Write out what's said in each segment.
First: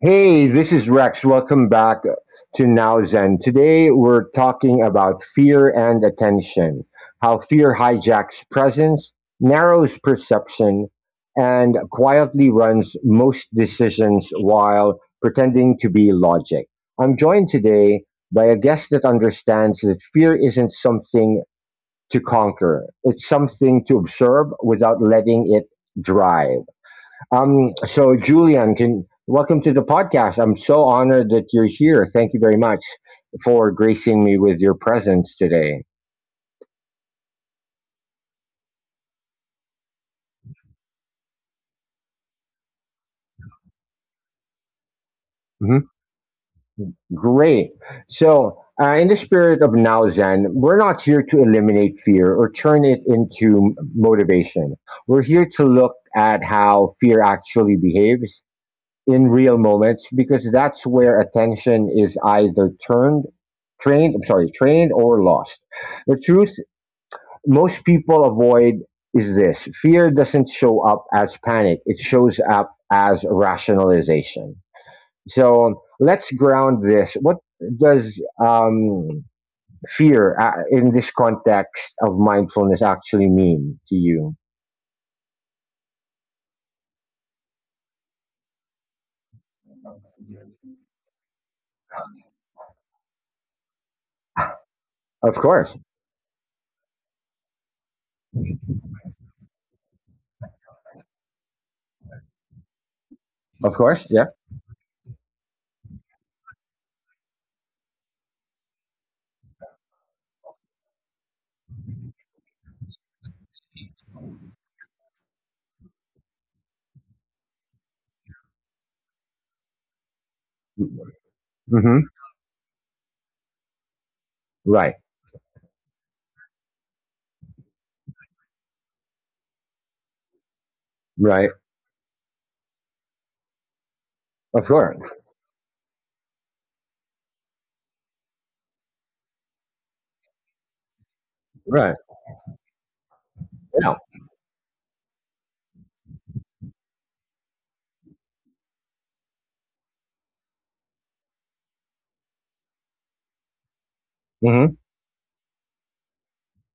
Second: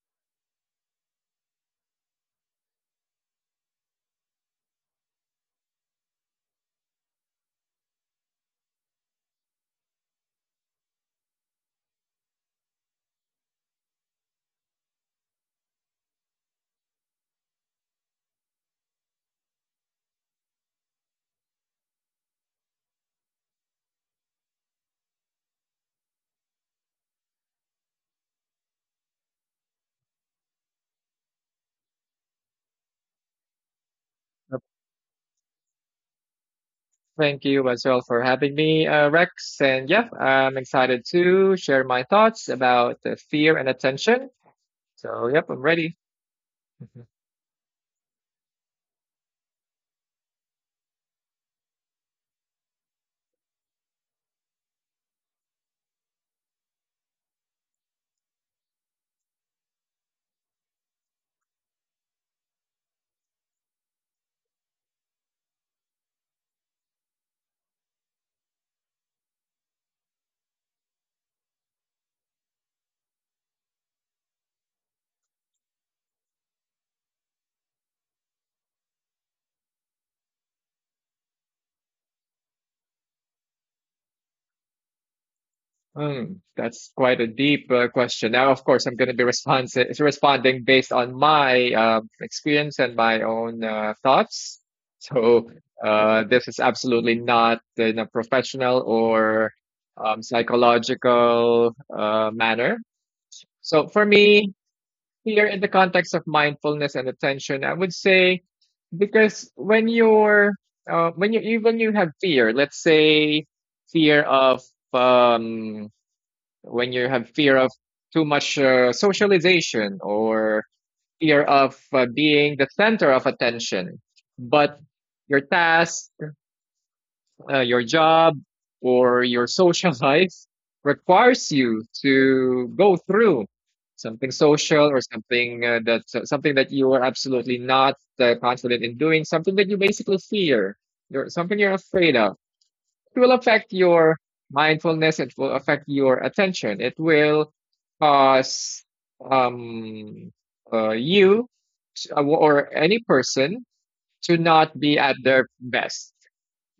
Hey, this is Rex. Welcome back to Now Zen. Today we're talking about fear and attention, how fear hijacks presence, narrows perception, and quietly runs most decisions while pretending to be logic. I'm joined today by a guest that understands that fear isn't something to conquer, it's something to observe without letting it drive. So Julian, can welcome to the podcast. I'm so honored that you're here. Thank you very much for gracing me Uh, with your presence today. Thank you as well for having me, Rex. And yeah, I'm excited to share my thoughts about the fear and attention. So, yep, I'm Mhm. ready. Mhm. Great. So, in the spirit of Now Zen, we're not here to eliminate fear or turn it into motivation. We're here to look at how fear actually behaves in real moments, because that's where attention is either turned, trained — I'm sorry — trained or lost. The truth most people avoid is this: fear doesn't show up as panic, it shows up as rationalization. So let's ground this. What does fear, in this context of mindfulness, actually mean to you? That's quite a deep question. Now, of course, I'm going to be responding based on my experience and my own thoughts. Of So, course. This is absolutely not in a professional or psychological manner. Of So, for course. Yeah. me, here in the context of mindfulness and attention, I would say because when you even you have fear, let's say fear of um, when you have fear of too much socialization or fear of Hmm. being the center of attention, but Right. your task your job or your social life requires Right. you to go through something Of social or course. something something that you are absolutely not confident in doing, something that you basically fear, something you're Right. afraid of. It will affect Yeah. your mindfulness, it will affect your attention, it will cause um, you or any person to not Hmm. be at their best.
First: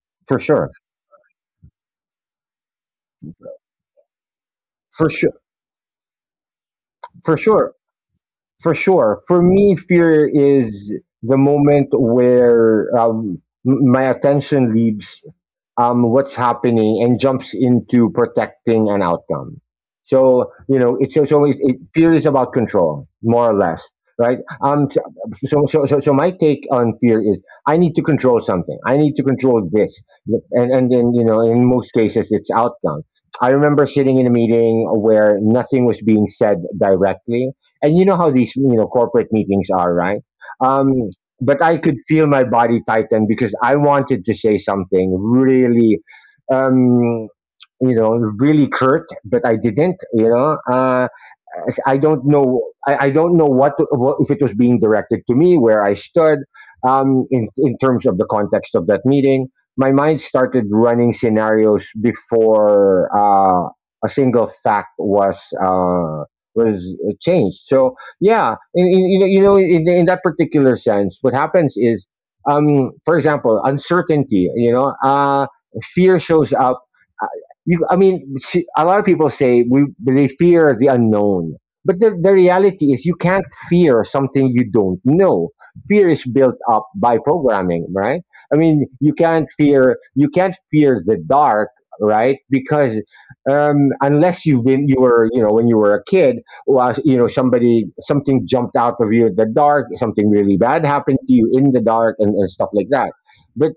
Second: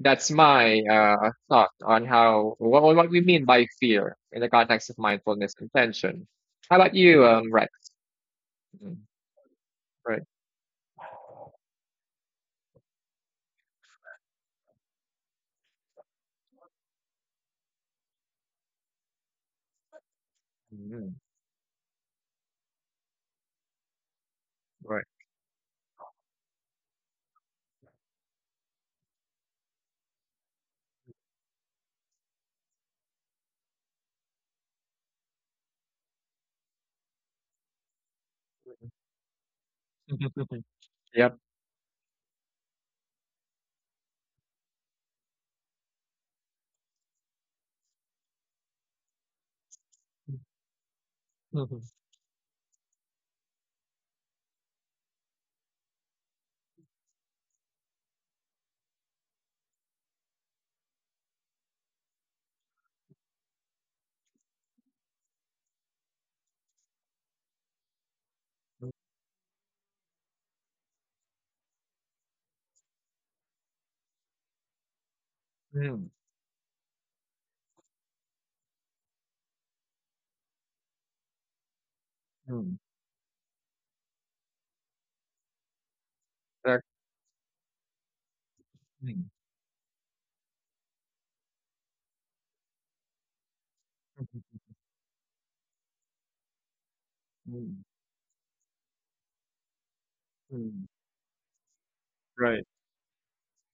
That's For sure. my thought on what we mean by fear in the context of For sure. mindfulness intention. How about you, For Rex? sure. For Mm. sure. For me, Right. fear is the moment where my attention leaves what's happening and jumps into protecting an outcome. So you know, it's Mm. so, so it fear is about control, more or less, right? Um, so, Right. so so so so my take on fear is I need to control something. I need to control this, and then you know, in most cases, it's outcome. I remember sitting in a meeting where nothing was being said directly, and you know how these you know corporate meetings are, right? Um, Yep. but I could feel my body tighten because I wanted to say something really, um, you know, really curt, but I didn't, you know. Mhm. I don't know. I don't know what, to, if it was being directed to me, where I stood, in terms of the context of that meeting. My mind started running scenarios before a single fact was was changed. So yeah, you know, you know, in that particular sense, what happens is, for example, uncertainty. You know, Mm, fear shows up. Uh, you, I mean, a lot of people say we they fear the unknown, but the mm, reality is, you can't fear something you don't know. Fear is built that- up by programming, right? I mean, mm, you can't fear the dark, right? Because unless mhm, you've been you know when you were a kid, was you know somebody mm, something jumped out of you in the dark, something really bad mm, happened to you in the dark, and Right. stuff like that. But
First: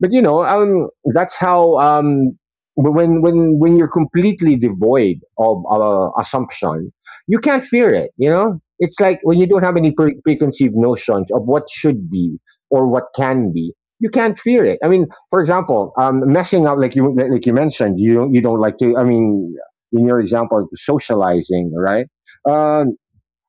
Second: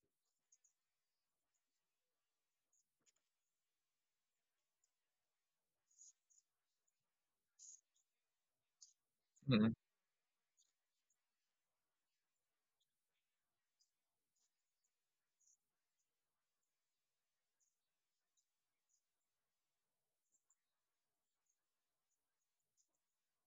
but you know, that's how when when you're completely devoid of assumption, you can't fear it. You know, it's like when you don't Mm, have any preconceived notions of what should be or what can be. You can't fear it. I mean, for example, messing up like you mentioned, you don't like to. I mean, in your example, socializing, right? Um,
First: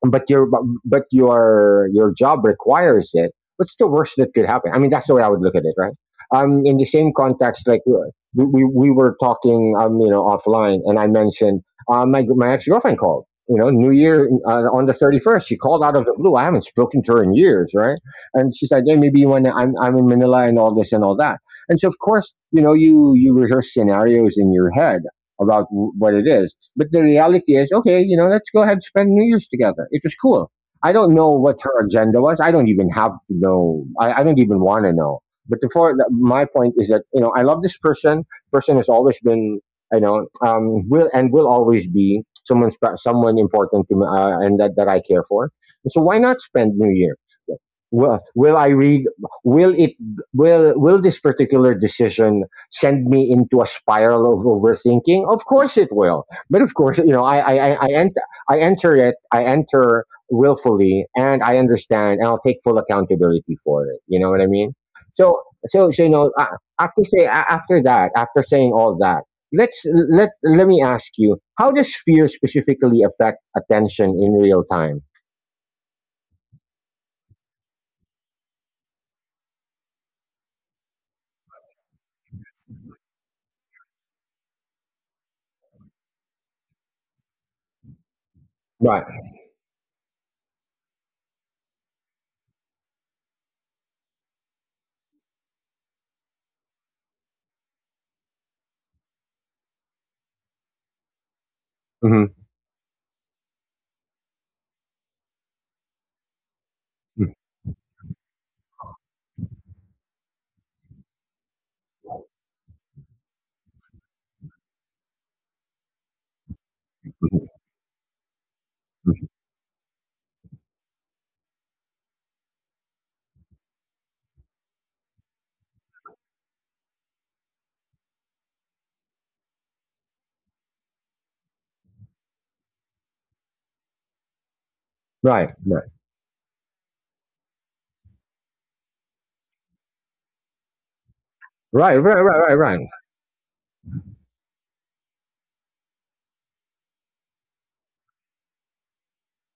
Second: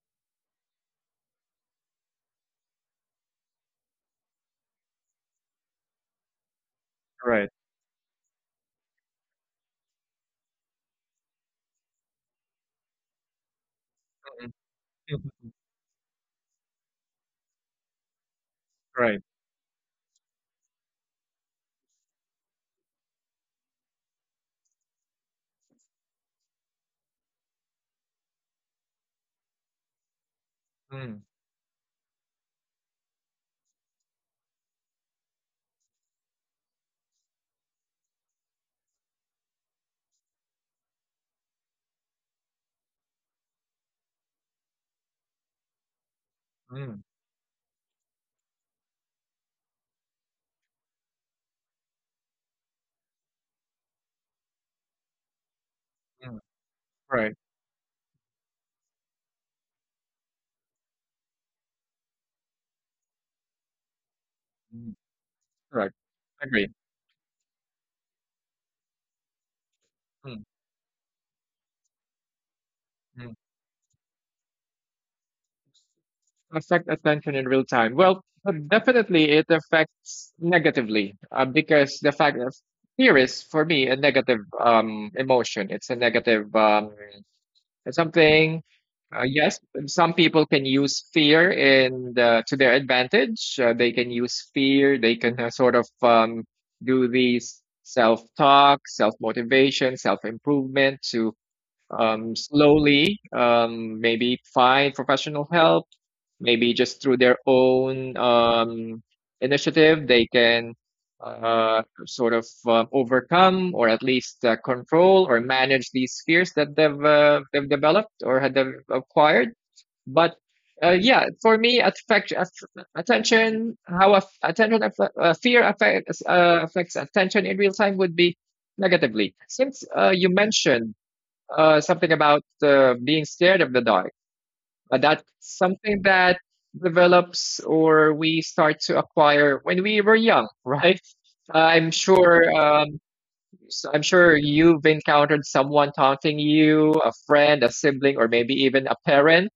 but your job requires it. What's the worst that could happen? I mean, that's the way I would look at it, right? Um, in the same Right. context, like, we were talking, um, you know, offline, and I mentioned my ex-girlfriend called, you know, New Year, Mhm, on the 31st. mhm, She called out of the blue, I haven't spoken to her in years, right? And she said, hey, Right. maybe I'm in Manila and all this and all that. And so of course, you know, you rehearse scenarios in your head about what it is. But the reality is, okay, you know, let's go ahead and spend New Year's together. It was cool. I don't Mm, know what her agenda was. I don't even have to know. I don't even want to know. But before, my point is that you know, I love this person. Person has always been, you know, will and will always be someone someone important to me, and that, that I care for. So why not spend New mm, Year? Will I read? Will it? Will this particular decision send me into a spiral of overthinking? Of course it will. mm, But of course, you know, Right. I enter it. I enter willfully, and I understand, and I'll take full accountability for it. You know what I mean? Mm, So so Correct. so you know, a- Agree. after say after that, after saying all that, let's let let me ask you, how does fear specifically affect Mm-hmm. attention in real time? Affect attention in real time? Well, definitely it affects negatively because the fact of fear is for me a negative emotion. It's a negative something. Right. Yes, some people can use fear in to their advantage. They can use fear. They can do these self talk, self motivation, self improvement to Hmm. Slowly, maybe find professional help, maybe just through their own initiative. They can overcome or at least control or manage these fears that they've developed or had they've acquired. But yeah, for me, affect, aff- attention, how aff- attention, aff- fear affects attention in real time would be negatively. Since you mentioned something about being scared of the dark. That's Right. Right. something that develops or we start to acquire when we were young, right? I'm Right. Right. Right. sure. Right. Right. So I'm sure you've encountered someone taunting you, a friend, a sibling, or maybe even a parent.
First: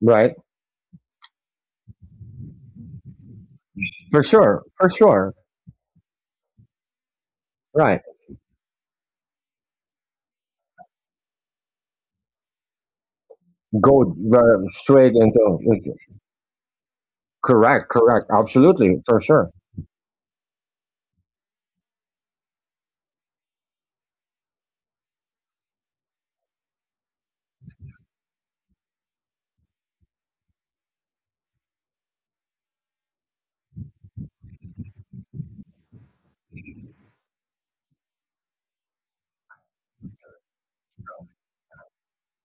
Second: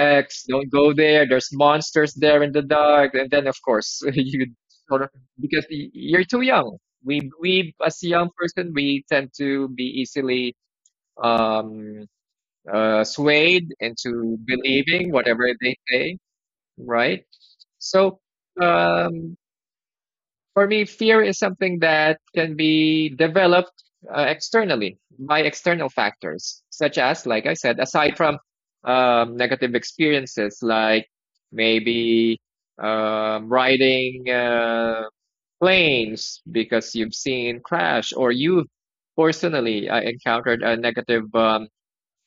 Right. don't go there. There's monsters there in the dark. And then, of course, For you sure. For sort of sure. because you're too young. We Right. as a young person, we tend to be easily um swayed into straight believing whatever they into say, right? correct correct So absolutely for sure. um, for me, fear is something that can be developed externally by external factors, such as, like I said, aside from negative experiences, like maybe riding planes because you've seen crash, or you've personally encountered a negative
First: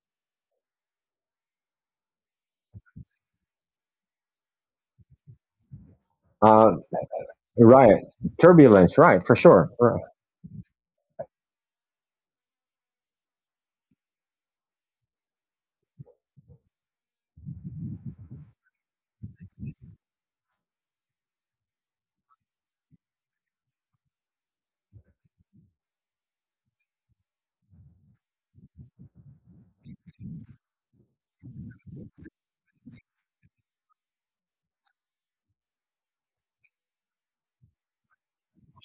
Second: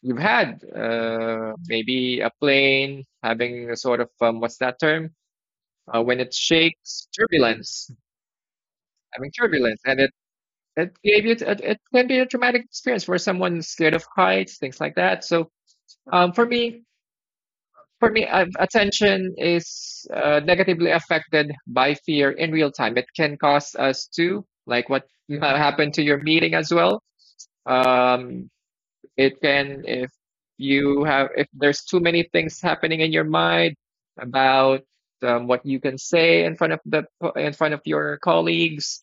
you've had maybe a plane having a sort of what's that term when it uh shakes, turbulence. right, turbulence, right, Having for sure, turbulence, and right, it gave it can be a traumatic experience for someone scared of heights, things like that. So um, for me for me, attention is negatively affected by fear in real time. It can cause us to, like what happened to your meeting as well. um, It can, if you have, if there's too many things happening in your mind about what you can say in front of the in front of your colleagues,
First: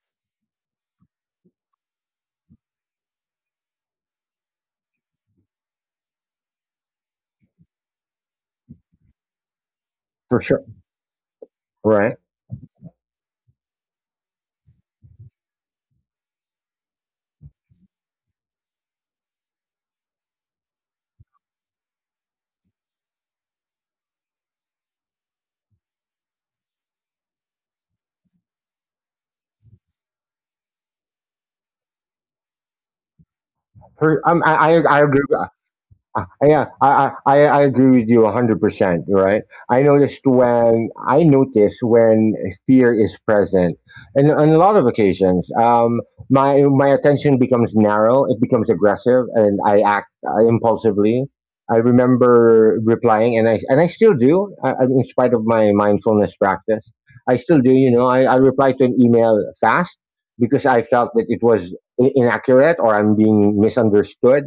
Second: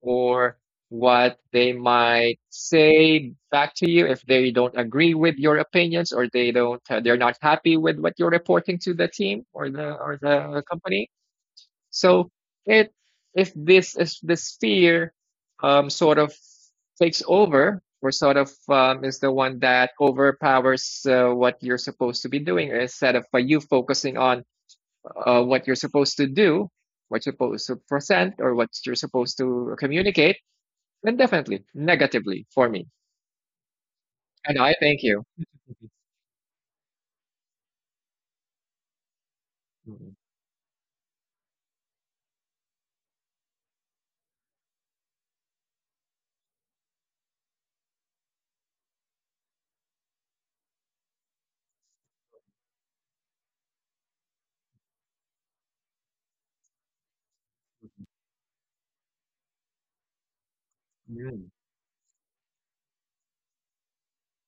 or what they might say back to you if they don't agree with your opinions, or they don't they're not happy with what you're reporting to the team or for the sure, company. right, So it, if this is this fear sort of takes over, or sort of is the one that overpowers what you're supposed to be doing instead of you focusing on what you're supposed to do, what you're supposed to present, or what you're supposed to communicate, then definitely negatively for me. for, I, And I I thank i you. agree. Yeah, I agree with you 100%, right? Mhm. I notice when fear is present. And on a lot of occasions, my attention becomes narrow, it becomes aggressive, and I act impulsively. I remember replying, and I still do, in spite of my mindfulness practice. I still do, you know, I reply to an email fast because I felt that it Mm. was inaccurate or I'm being misunderstood.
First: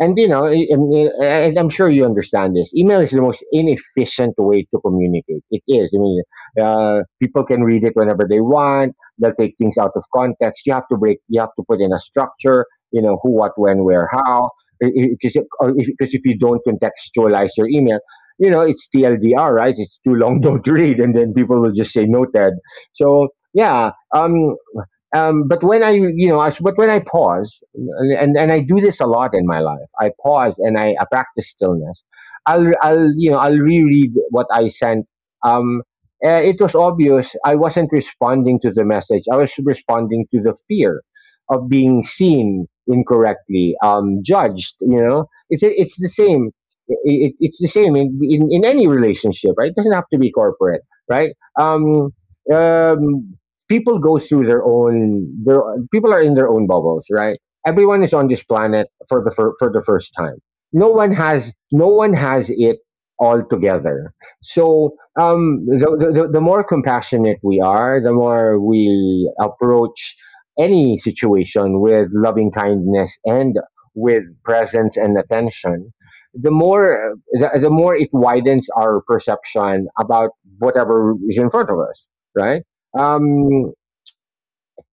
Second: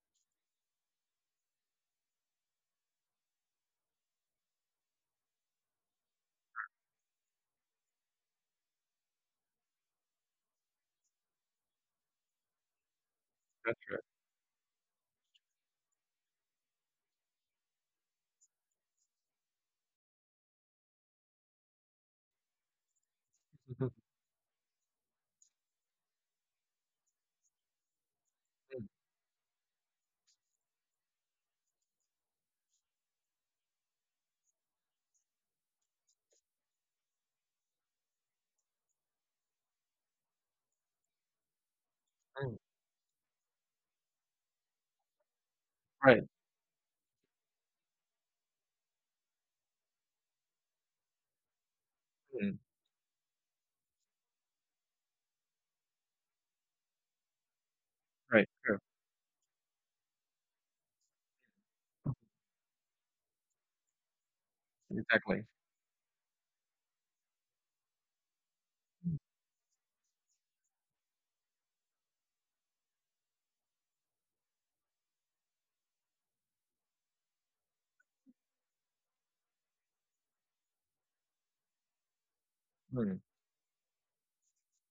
And you know, I mean, and I'm sure you understand this. Email is the most inefficient way to communicate. It is. I mean, people can read it whenever they want. They'll take things out of context. You have to break. You have to put in a structure. You know who, what, That's when, right. where, how. Because if, 'cause if you don't contextualize your email, you know it's TLDR, right? It's too long, don't read, and then people will just say noted. So yeah, Mhm. But when I, you know, but when I pause, and I do this a lot in my life, I pause and I practice stillness. You know, I'll reread what I sent. Um, it was obvious I wasn't responding to the message. I was responding to the fear of being Mm. Mm. seen incorrectly, judged. You know, it's the Right. same. It, it it's the same in, in any relationship, right? It doesn't have to be corporate, right? Um, Mm. um, people go through their own their people are in their own bubbles, right? Everyone is on this Right. True. planet for the for the first time. No one has it all together. So Exactly. um, the more compassionate we are, the more we approach any situation with loving kindness and with presence and attention, the more the more it widens our perception about whatever is in front of us, right? Mm. Um,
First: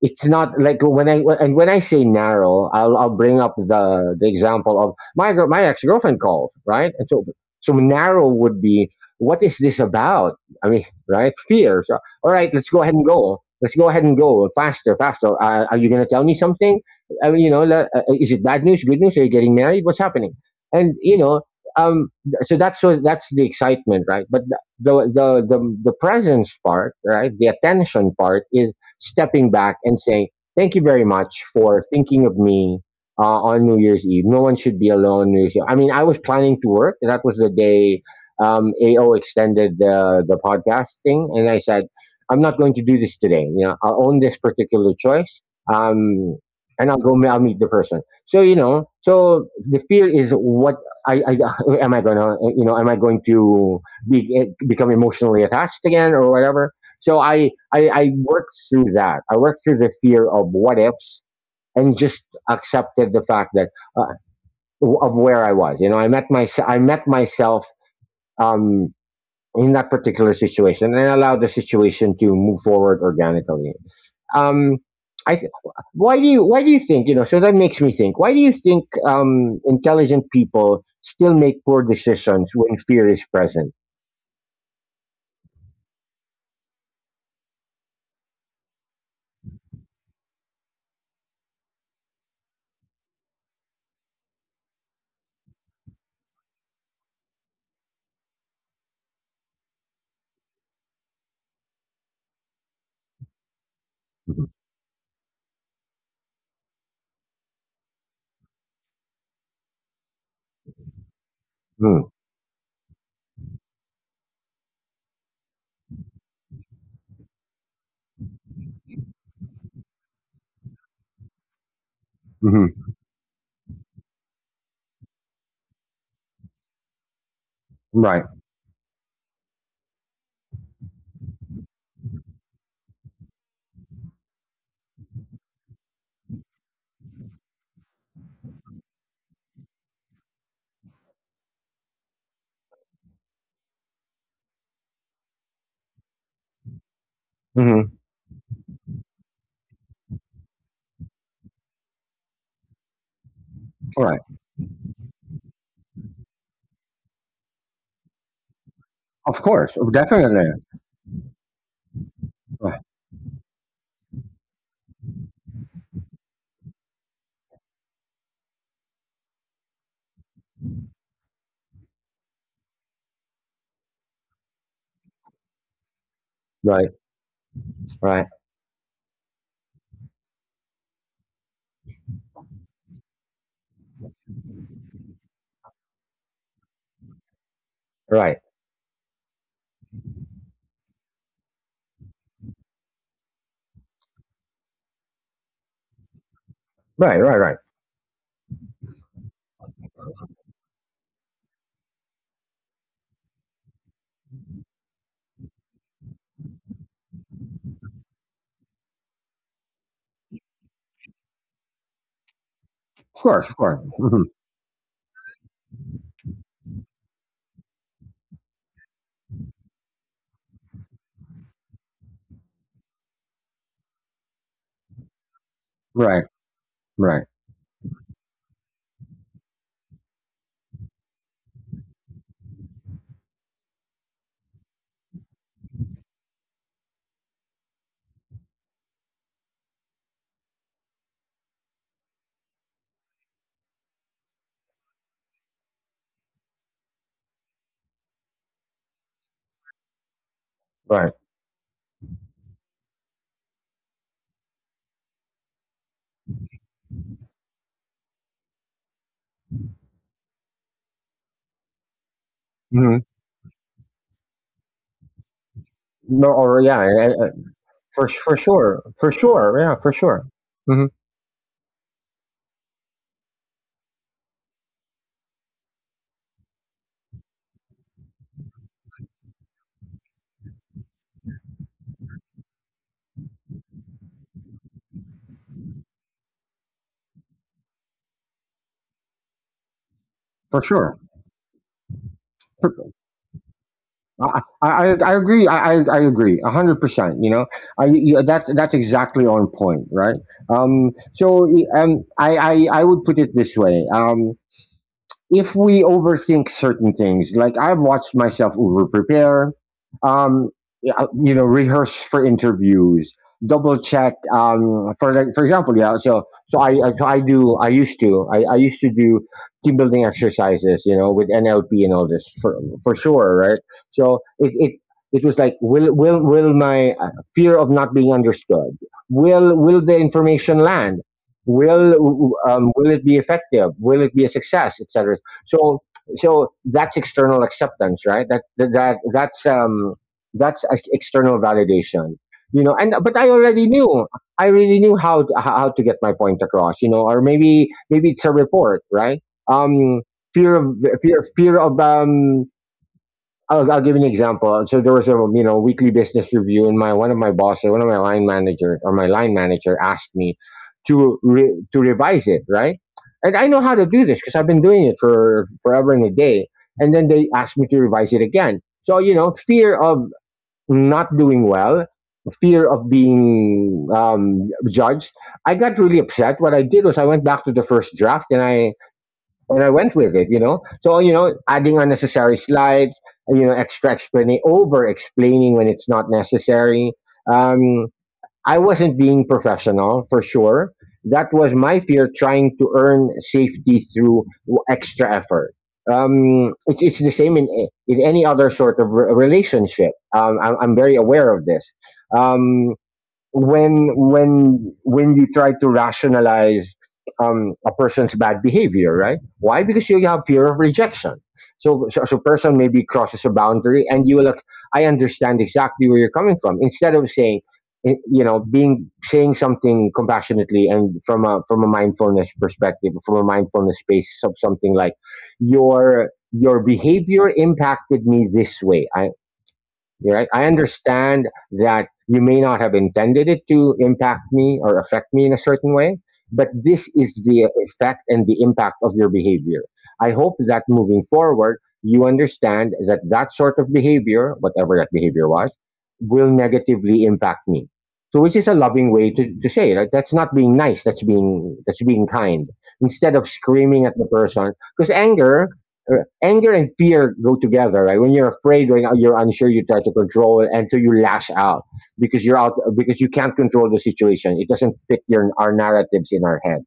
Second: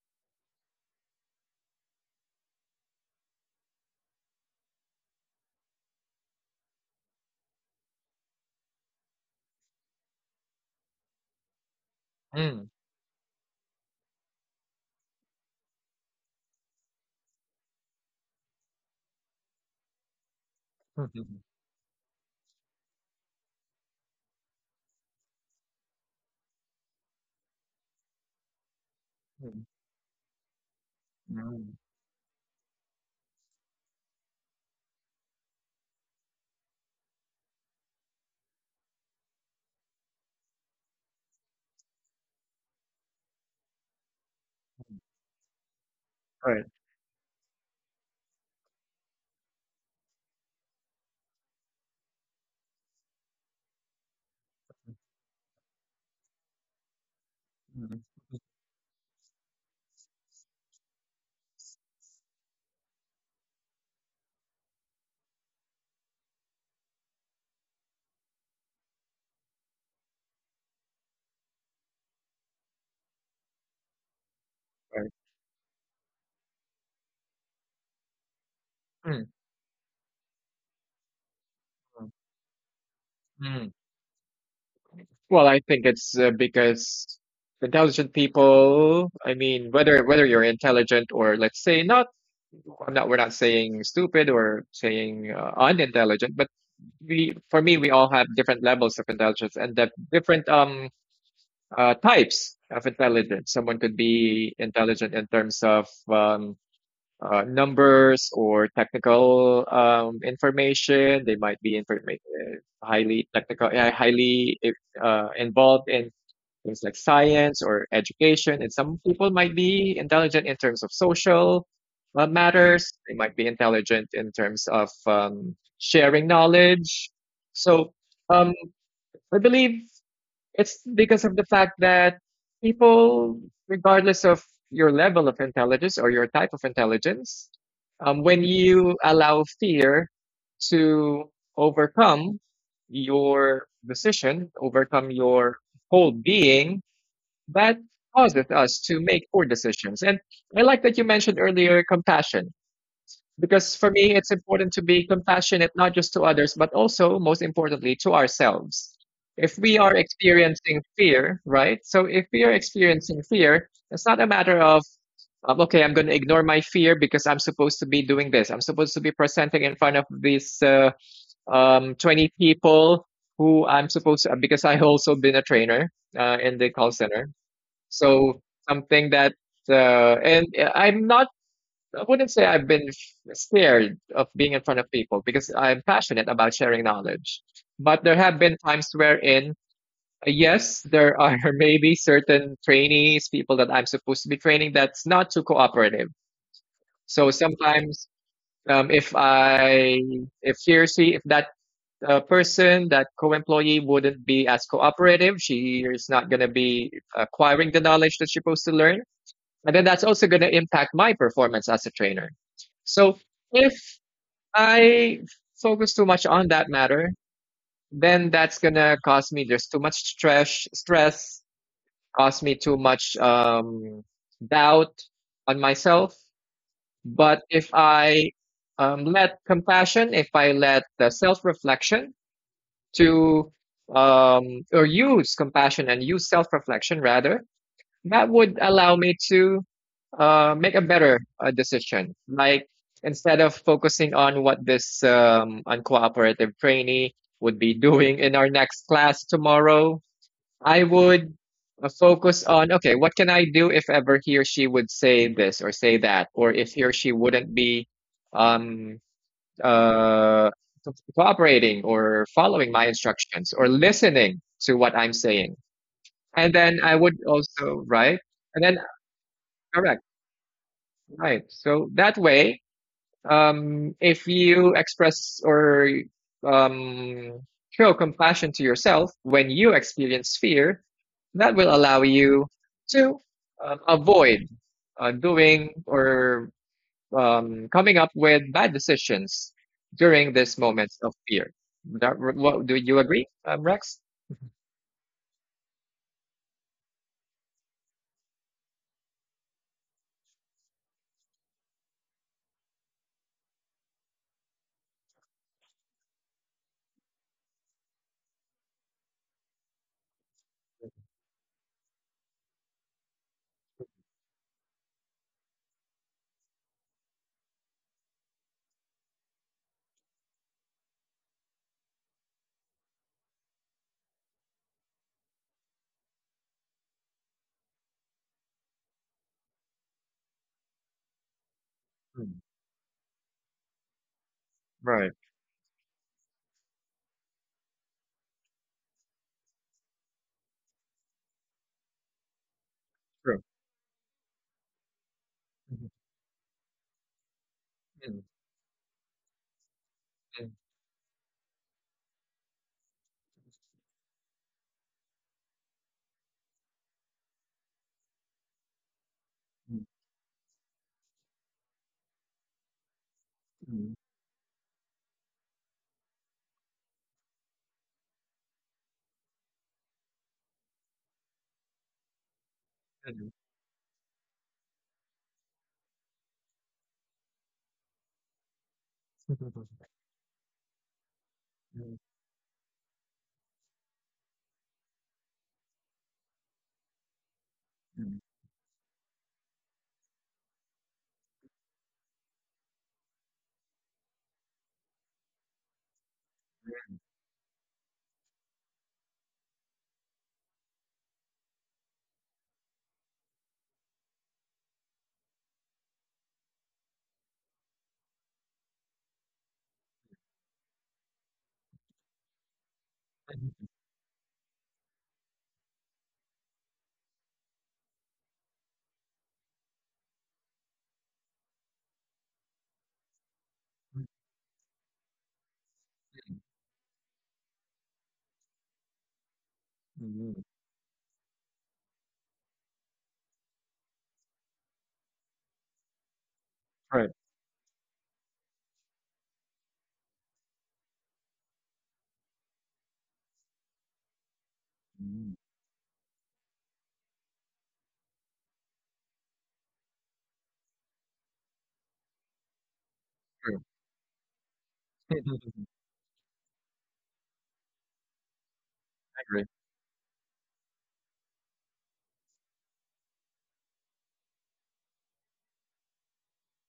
it's not like when I, and when I say narrow, I'll bring up the example of my ex-girlfriend called, right? And so, so narrow would be, what is this about? I mean, right, fear. So all right, mm, let's go ahead and go faster faster, are you going to tell me something? I mean, you know, is it bad news, good news, are you getting married, what's happening? And you know, mm, um, so that's the excitement, right? But the the presence part, right, the attention part is stepping mm, back and saying, thank you very much mm. for thinking of me, on New Year's Eve. No one should be alone New Year's Eve. I mean, I was planning to work. That was the day AO extended the podcast thing. And I said, I'm not going to do this today. You know, I'll own this particular choice. Um, Right. and I'll go. I'll meet the person. So you know. So the fear is what I am I gonna, you know, am I going to be become emotionally attached again or whatever? So Mhm. I worked through that. I worked through the fear of what ifs and just accepted the fact that uh, of where I was. You know, I met myself um, in that particular situation, and I allowed the situation to move forward organically. Um, Right. I th- why do you think, you know? So that makes me think. Why do you think Mm, intelligent people still make poor mm, decisions when fear is mm. present? Well, I think it's because intelligent people, I mean, whether you're intelligent or let's say not, I'm not, we're not saying stupid or saying unintelligent, but for me, we all have different levels of intelligence and the different types of intelligence. Someone could Mm-hmm. be intelligent in terms of numbers or technical information. They might be Mm-hmm. information highly technical, involved in things like science or education. And some people might be intelligent in terms of social matters. Mm-hmm. They might be intelligent in terms of sharing knowledge. So Right. um, I believe it's because of the fact that people, regardless of your level of intelligence or your type of intelligence, when you allow fear to overcome your decision, overcome your whole being, that Hmm. causes us to make poor decisions. And I like that you mentioned earlier compassion. Because for All me, right. it's important to be compassionate, not just to others, but also, most importantly, to ourselves. Of If we course. are Definitely. experiencing fear, right? So if we are experiencing fear, it's not a matter of okay, I'm going to ignore my fear because I'm supposed to be doing this. I'm supposed to be presenting in front of these 20 people who I'm supposed to, because I also been a trainer in the call Right, center. right, So something that, and I'm not, I wouldn't say I've been scared of being in front of people because I'm passionate about sharing knowledge. But there have right, been times wherein, yes, there are maybe certain trainees, people that I'm supposed to be training, that's not too cooperative. right, So right, right. sometimes, um, if I, if he or she, if that person, that co-employee wouldn't be as cooperative, she is not going to be acquiring the knowledge that she's supposed to learn, and then that's also going to impact my performance as a trainer. Of So course, of if course. Mhm. I focus too much on that matter, then that's going to cause me, there's too much stress, cause me too much doubt on myself. Right, right, But if I if I let the self reflection to, or use compassion and use self reflection rather, that would allow me to make a better decision. Like instead of focusing on what this uncooperative trainee would be doing in our next class tomorrow, I right. would focus on okay, what can I do if ever he or she would say this or say that, or if he or she wouldn't be um, uh, cooperating or following my Mhm. instructions or listening to what I'm saying. No, And or then yeah, I would also, right? And then for sure, yeah, for Correct. sure, hmm, Right. So that way, if you express or um, show compassion to yourself when you experience fear, that will allow you to avoid doing or coming up with bad decisions during these for moments sure. of fear. That, what, do For- you agree, Rex? I agree. I agree. 100%. You know, that's exactly on point, right? So I would put it this way. If we overthink certain things, like I've watched myself over prepare, um, yeah, you know, rehearse for interviews, double check. For example, yeah. So so I, so I do I used to do team building exercises, you know, with NLP and all this for sure, right? So it was like will my fear of not being understood, will the information land, Mm, will it be effective, will it be a success, right. etc. So that's external acceptance, right? That's that's external validation. You know, and but I True. already knew. I really knew how to Mhm. get my point across. You know, or maybe Mm, it's a report, right? Um, fear fear of I'll give you an example. So there was a, you know, weekly business review, and my one of my bosses, one of my line manager or my line manager, asked me to to revise it, right? And I know how to mm, do this because I've been doing it for forever and a day. And then they asked me to revise it again. So you know, fear of not doing well, fear of mm, being judged. I got really upset. What I did was I went back to the first draft, and mm, I went with it, you know. So you know, adding mm, unnecessary slides, you know, extra explaining, over explaining when it's not necessary. Um, mm, mm, mm, mm, I wasn't being professional for sure. That was my fear, trying to earn safety through extra effort. It's the same in in any other sort of relationship. I'm very aware of this. Um, when you try to rationalize a person's bad behavior, right? Why? Because you have fear of rejection. So a person maybe crosses a mm, mm. boundary, and you will like, I understand exactly where you're coming from. Instead of saying, you know, being saying something compassionately and from a mindfulness perspective, from a mindfulness mm, space of something like your behavior impacted me this way. Mm, You're right. mm, I understand that you may not have intended it to impact me or affect me in a certain way, but this Right. is the effect and the impact of your behavior. I hope that moving forward, you understand that that sort of behavior, whatever that behavior Mm, was, will negatively impact me. So, which is a loving way to say it. Like, that's not being nice. That's being kind. Instead of true. screaming at the person, because I anger and fear go together, right? When you're afraid, when you're agree. unsure, you try to control it and so you lash out because you can't control the situation. It doesn't fit your our narratives in our head.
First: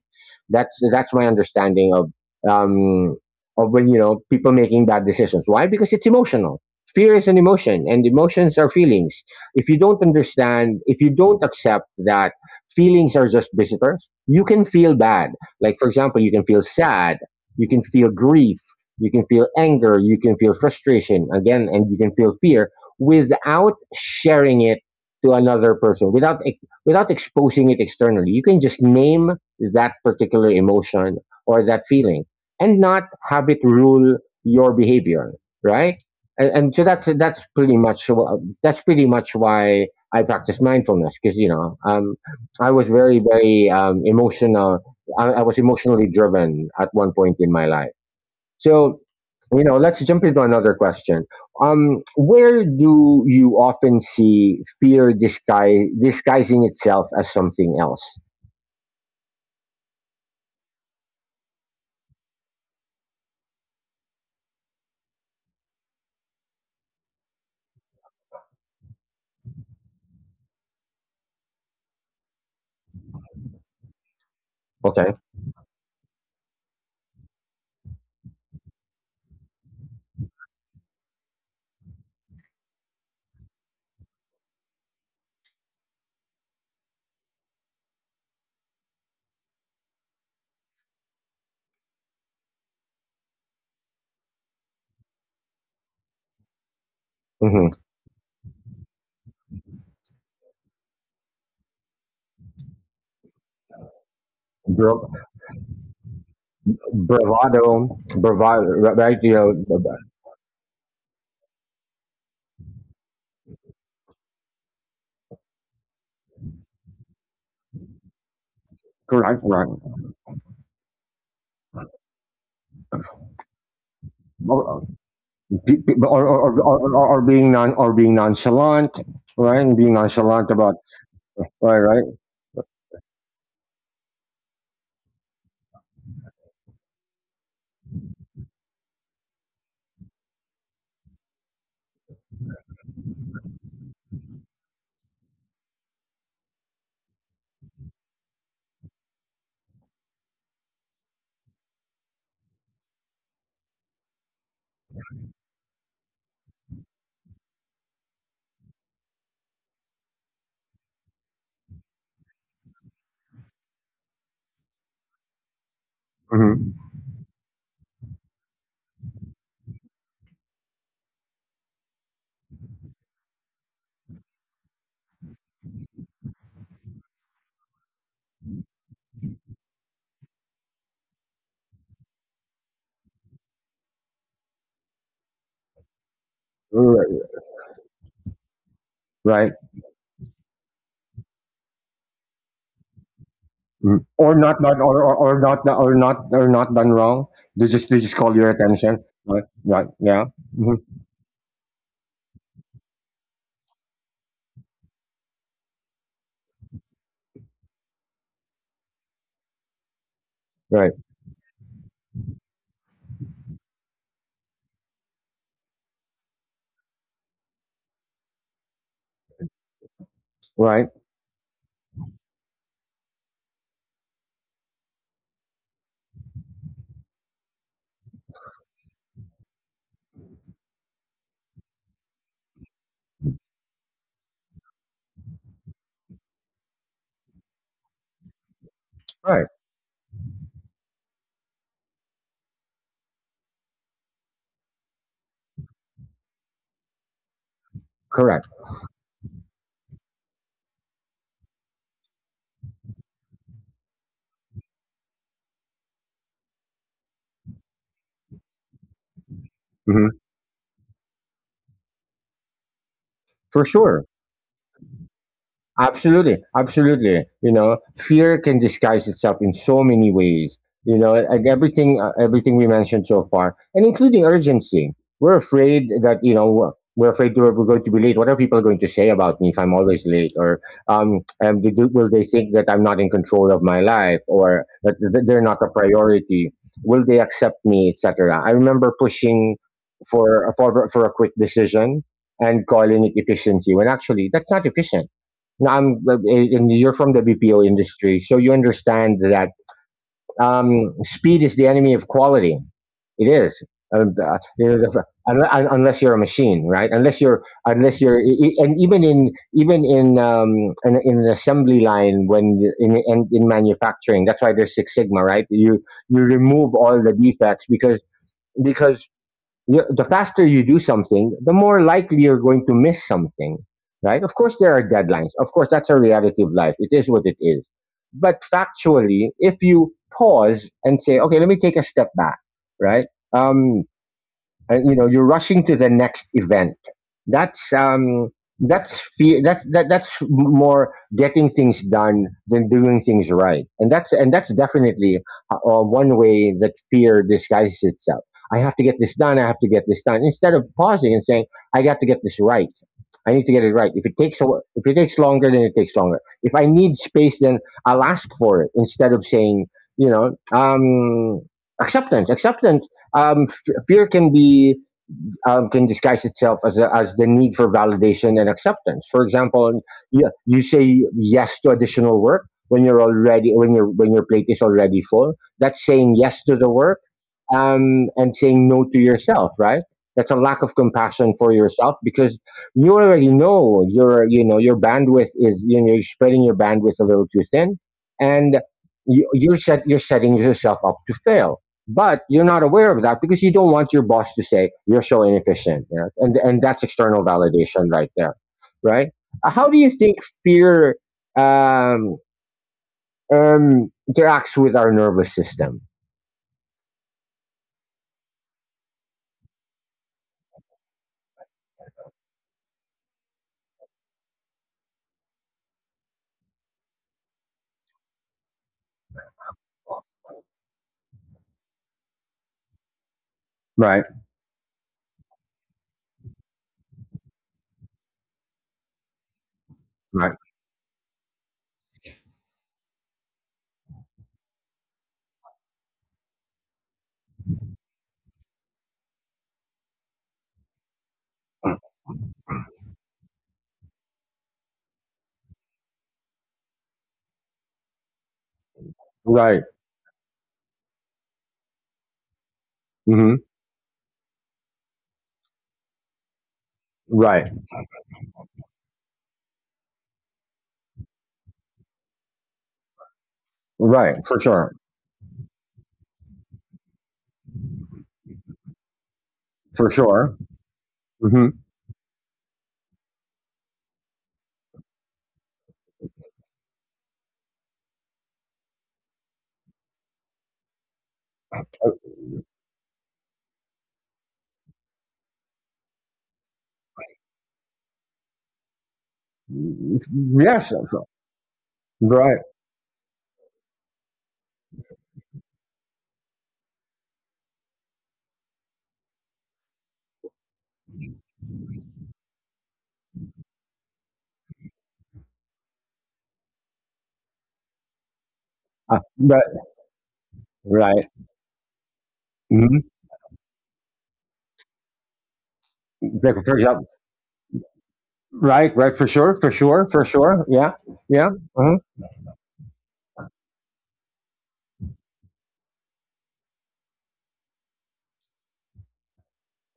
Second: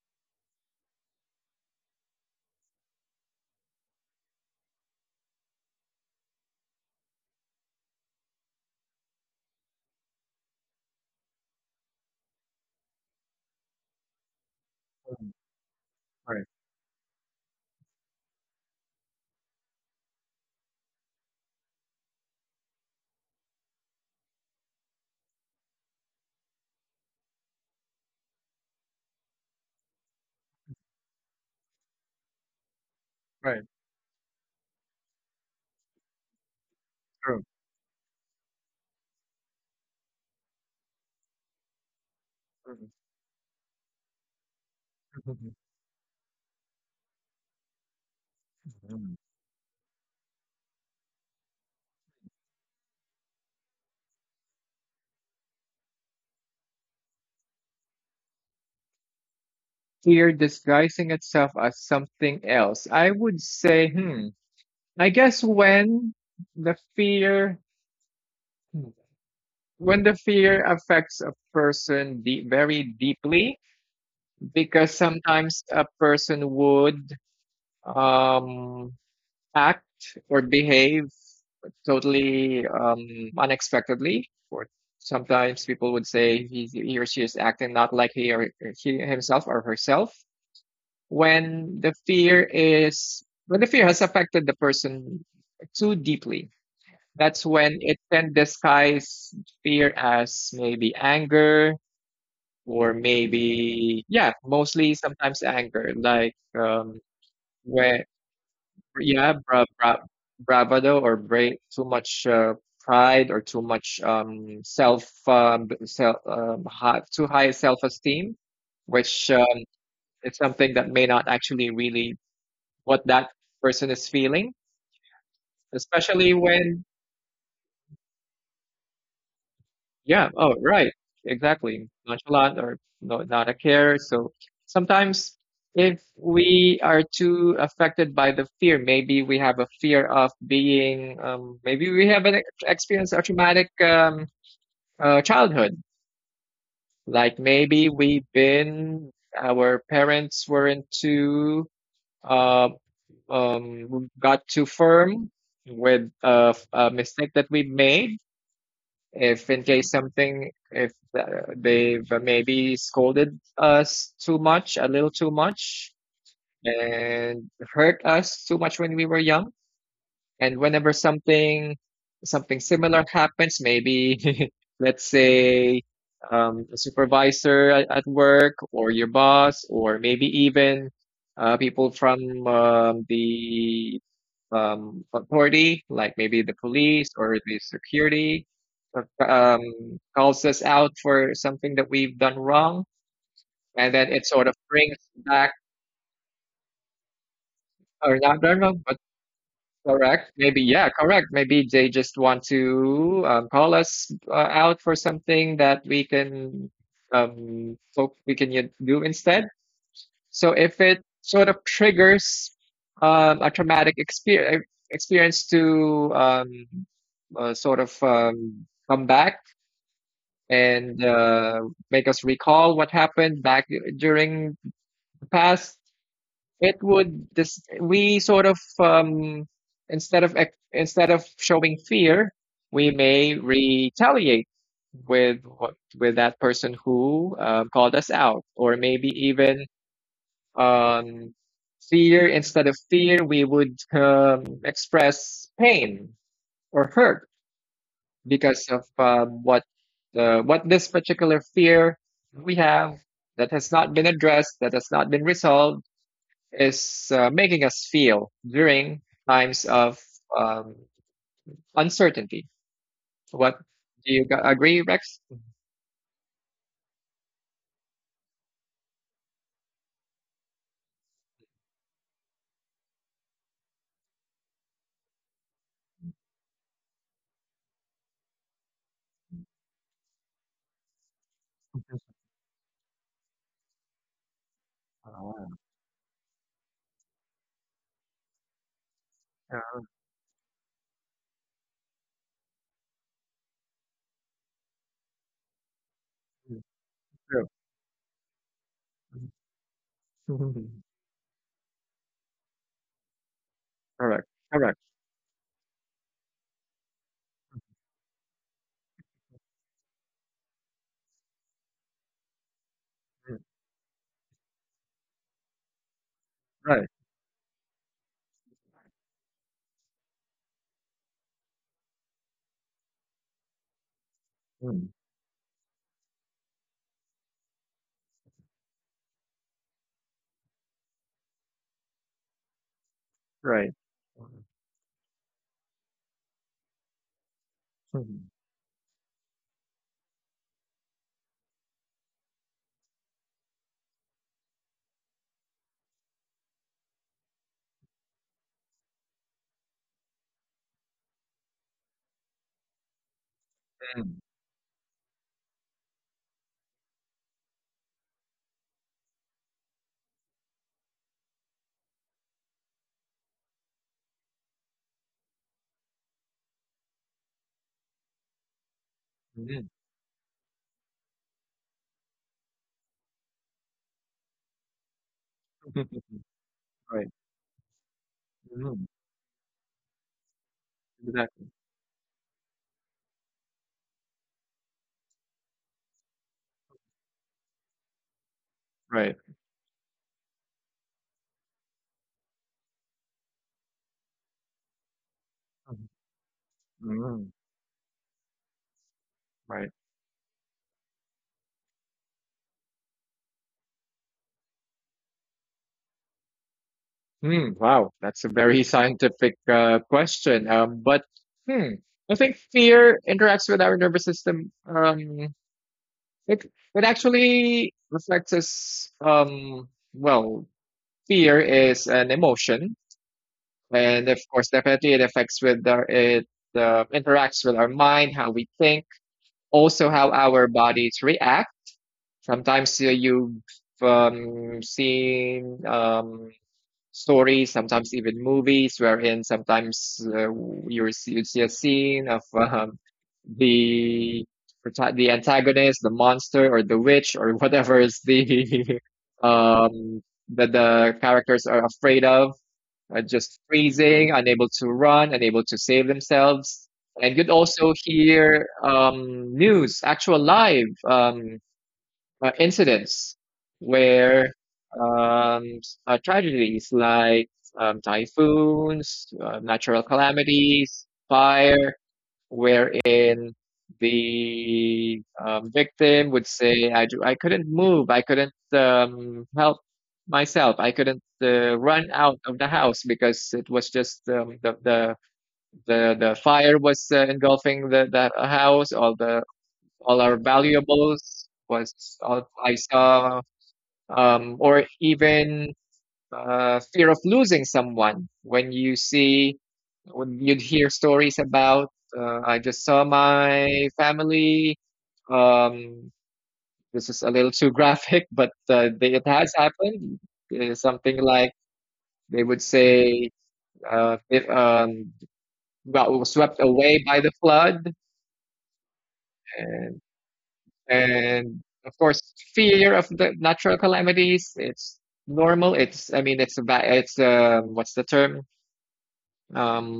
That's my understanding um, of when you know people making bad decisions. Why? Because it's emotional. Fear is an emotion, and emotions are feelings. If you don't understand, if you don't accept that feelings are just visitors, you can feel bad. Mm, Like for example, you can right, feel sad, you can feel grief, you can feel anger, you can feel frustration again, and you can feel fear without sharing it to another person, without without exposing it externally. You can just name that particular emotion or that feeling and not have it right, rule your behavior, right? And so that's true. pretty much that's pretty much why I practice mindfulness, because you know I was very emotional. I was emotionally driven at one point in my life. So Mhm. you know, let's jump into another question. Where do you often see fear disguising itself as something else? Here disguising itself as something else. I would say, hmm, I guess when the fear hmm, when the fear affects a person deep, very deeply, because Okay. sometimes a person would um act or behave totally unexpectedly. Or sometimes people would say he or she is acting not like he himself or herself. When the fear is, when the fear has affected the person too deeply, that's Hmm. when it can disguise fear as maybe anger, or maybe yeah, mostly sometimes anger. Like Bravado, when right? yeah, You bra know, bra bravado or brave, too much pride or too much too high self-esteem, which correct, right? is something that may not actually really what that person is feeling, Or, especially when or being or being nonchalant, right? And being Yeah. nonchalant Oh, about, right. right, Exactly. right, Nonchalant or no, not a care. So sometimes, if we are too affected by the fear, maybe we have a fear of being, maybe we have an experience a traumatic childhood. Like maybe we've been, our parents weren't too, uh, got too firm with a mistake that we made if in case something if uh, they've maybe scolded us too much, a little too much, mm-hmm. and hurt us too much when we were young, and whenever something similar happens, maybe let's say a supervisor at work or your boss, or maybe even people from the authority, like maybe the police Right, or the security, uh, right. um, calls us out for something that we've done wrong, and Mhm. then it Or sort of not done, brings or back, not, or not done wrong. They just or call not your done wrong, but attention, right? Right, yeah, correct. Maybe, hmm, yeah, correct. Maybe they just want to call us out for something that we can so we can do instead. So if right, it sort of triggers a traumatic experience to sort of come back right, and make us recall what happened back during the past, it would this we sort of instead of instead of showing fear, we may retaliate with what with that person who called us out, or maybe right, even um, fear instead of fear we would express pain or hurt correct, because of what what this particular fear we have that has not been addressed, that has not been resolved, is making us feel during times of hmm, um, uncertainty. What, for sure. do you agree, Rex? Absolutely, absolutely. You know, fear can disguise itself in so many ways. You know, and everything, everything we mentioned so far, and including urgency. We're afraid that you know we're afraid we're going to be late. What are people going to say about me if I'm always late? Or will they think that I'm not in control of my life, or that they're Ah, not a priority? Will they accept me, etc. I remember pushing yeah, for a quick decision and calling it efficiency when actually that's not efficient. Now, I'm mm, and You're from the true. BPO industry, so you understand that Mm. Speed is the enemy of quality. It is. Um, Correct. uh, Correct. unless you're a machine, right? Unless you're, unless you're, e- e- and even in, in an assembly line when Mm, in manufacturing, that's why there's Six Sigma, right? You remove right. all the defects, because the faster you do something, the more likely you're going to miss something, right? Of course, there are Mm, deadlines. Of course, that's a reality of life. It is what it is. But factually, if you pause and say, okay, let me take a step back, right? right. Um, you know you're rushing to the next event. that's Mm, um that's fear. That that's more getting things done than doing things right, and that's definitely one way that fear disguises itself. I have to get this done, instead of pausing and saying, I got to get this right. I need to get it right. Mm, if it takes longer, then it takes longer. If I need space, then I'll ask for it, instead of saying, you know, acceptance, um fear can be, can disguise itself as a, as the need for validation and acceptance. For example, you say yes to additional work when you're already when your plate is already full. mm, That's saying yes to the work right. And saying Mm, no to yourself, right? That's a lack of compassion exactly. for yourself, because you already know you know your bandwidth is, you know, you're spreading your bandwidth a little too thin, and Right. You're set you're setting yourself up to fail, but you're not aware of that because you don't want your boss to say you're so inefficient, Mm, you know? And that's external mm, validation right there, right? How right. do you think fear um, interacts with our nervous system? Hmm. Wow, that's a very scientific question. But hmm, I think fear interacts with our nervous system. It it actually reflects us. Well, Fear is an emotion, Right, and of course, definitely it affects with our it interacts with our mind, how we think, also how right, our bodies react. Sometimes you've seen stories, sometimes even movies, wherein sometimes you see a scene of the the antagonist, the monster, or the witch, or whatever is the right, um that the characters are afraid of, are just mm-hmm. freezing, unable to run, unable to save themselves. And you'd Right, also hear news, actual live incidents right, where for sure, um, tragedies like typhoons, natural for sure, calamities, mm-hmm. fire, wherein the victim would say, I, do, I couldn't move, I couldn't help myself, I couldn't run out of the house because it was just the fire was engulfing the house, all, the, all our Yes, valuables was all right, I saw. Or even fear of losing someone. When you see, when you'd hear stories about, I just saw my family. Um, this is a little too graphic, but they, it has right, happened. Something right, like they would mm-hmm. say, if, got Like swept for away example, by the flood, right, right, for sure, for and, sure, for sure, yeah, yeah, and of uh-huh. course, fear of the natural calamities. It's normal. It's, I mean, it's a about, it's, what's the term?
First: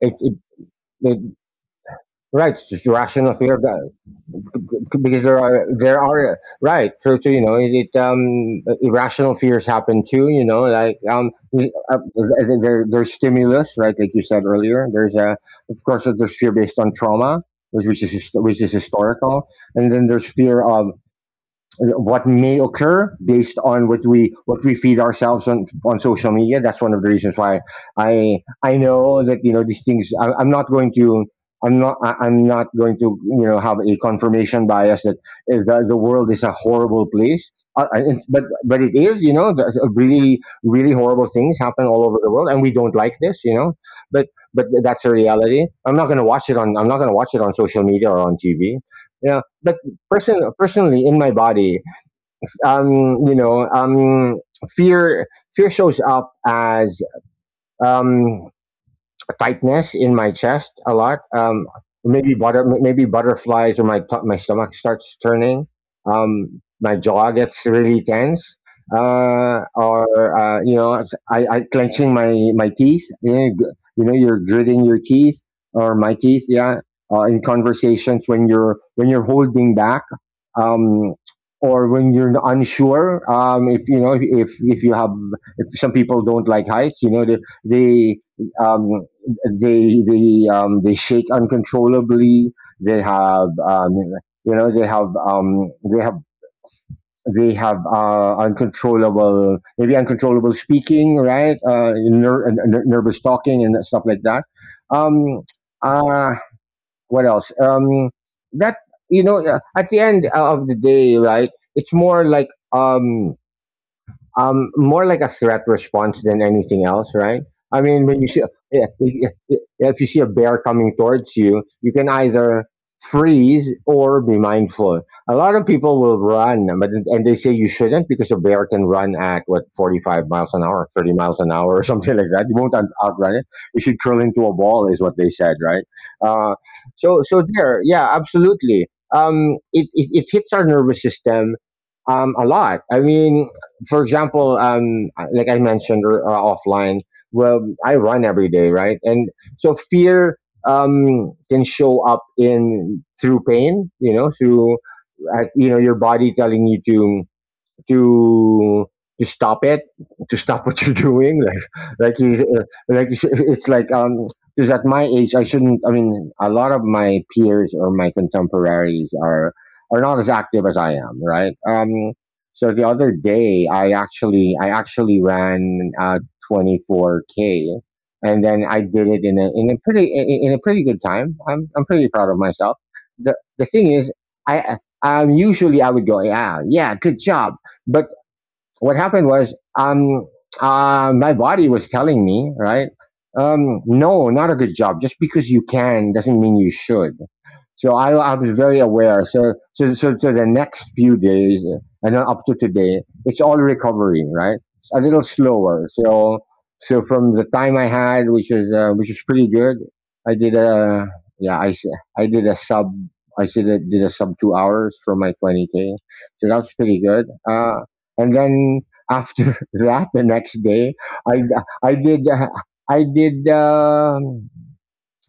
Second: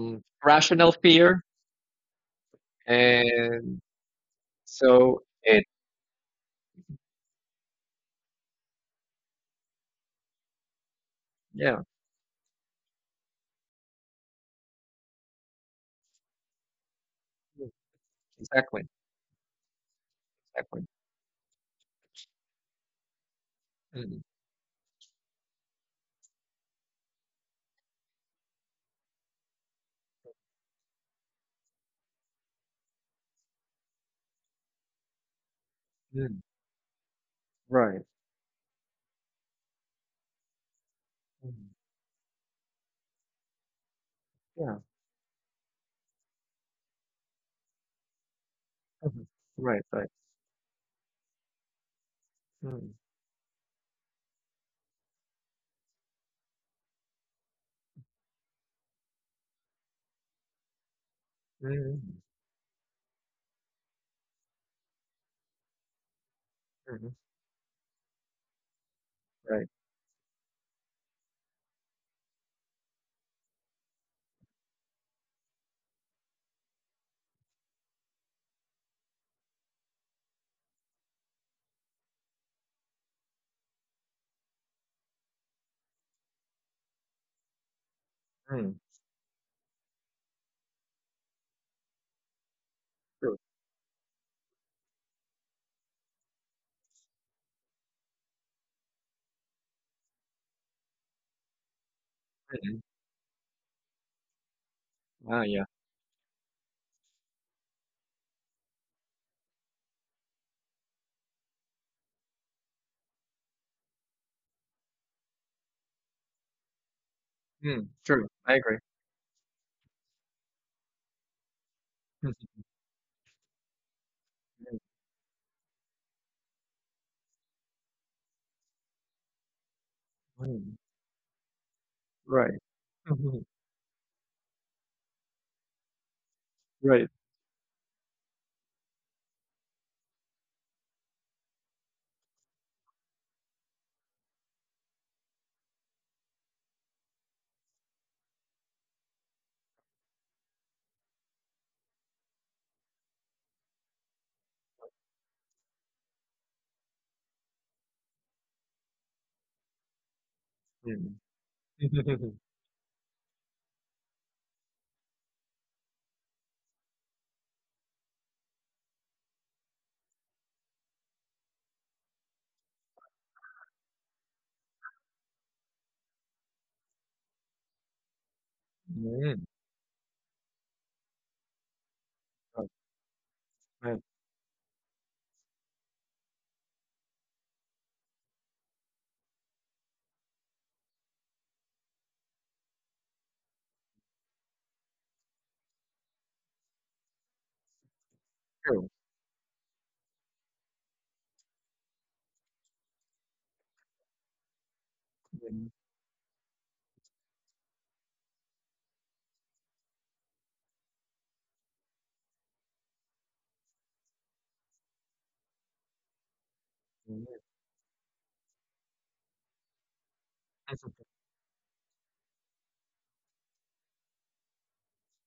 it, it, Rational it. fear, Right, it's just rational fear of and that- so because it there are right. So, so you know, it um, irrational fears happen too. You know, like yeah, there there's stimulus, right? Like you said earlier, there's a, of course there's fear based on trauma, mm, which which is exactly, historical, and then there's fear exactly, of what may occur based on what mm, we feed ourselves on social media. That's one of the reasons why I know that you know these things. I'm not going to. I'm not. I'm not going to, you know, have a confirmation bias that the world mm, is a horrible place. Right, But it is, you know, really really horrible things mm, happen all over the world, and we don't like this, you know. But but yeah, that's a reality. I'm not going to watch it on. I'm not going to watch it on social media or on TV. mhm, Yeah, but right, right, personally in my body, mm, you know, fear fear shows up as um tightness in my chest a lot. Mm, Maybe maybe butterflies, or my stomach starts turning. My mm, jaw gets really tense, right, or you know, I clenching my my teeth. You know, you know, you're gritting your teeth or my teeth. Yeah, in conversations when you're holding back. Um, or when you're unsure, if you have, if some people don't like heights, you know they they mm, um, they shake uncontrollably. They true, have you know they have they have uncontrollable, maybe uncontrollable speaking, right, mm, nervous talking and stuff like that. Um, ah yeah, uh, what else? That, at the end of the day, right? It's more like a threat response than anything else, right? I mm, mean, when true, you see I agree, yeah, yeah, yeah, if you see a bear coming towards you, you can mm, either freeze or be mindful. A lot of people will run, but and they say you shouldn't, because a bear can run at, what, 45 miles an mm, hour, 30 miles an hour, or something like that. You right, won't outrun mhm, it. You should curl into a ball, is what they said, right? Uh, right, so there, yeah, absolutely. It hits our nervous system a lot. I mean, for example, like I mentioned offline, well, I run every day, right? And so fear can show up in through pain, you know, through your body telling you to to to stop it to stop what you're mm, doing. Like you, it's like, because at my age, I shouldn't I mean, a lot of my peers or my contemporaries are not as active as I am, right. So the other day, I actually ran 24K. And then I did it in mm, a pretty good time. I'm pretty proud of right, myself. The thing right, is, I usually I would go, yeah, yeah, good job. But what happened was, my body was telling me, right? No, not a good job. Just because you can doesn't mean you should. So I was very true, aware. So the next few days, and then up to today, it's all recovery, right? It's a little mm, slower. So from the time I had, which is pretty good, I did a, yeah, I did a sub, I said I did a sub 2 hours for my 20K. So that was pretty good. mm, And then, after that, the next day, i I did i did um,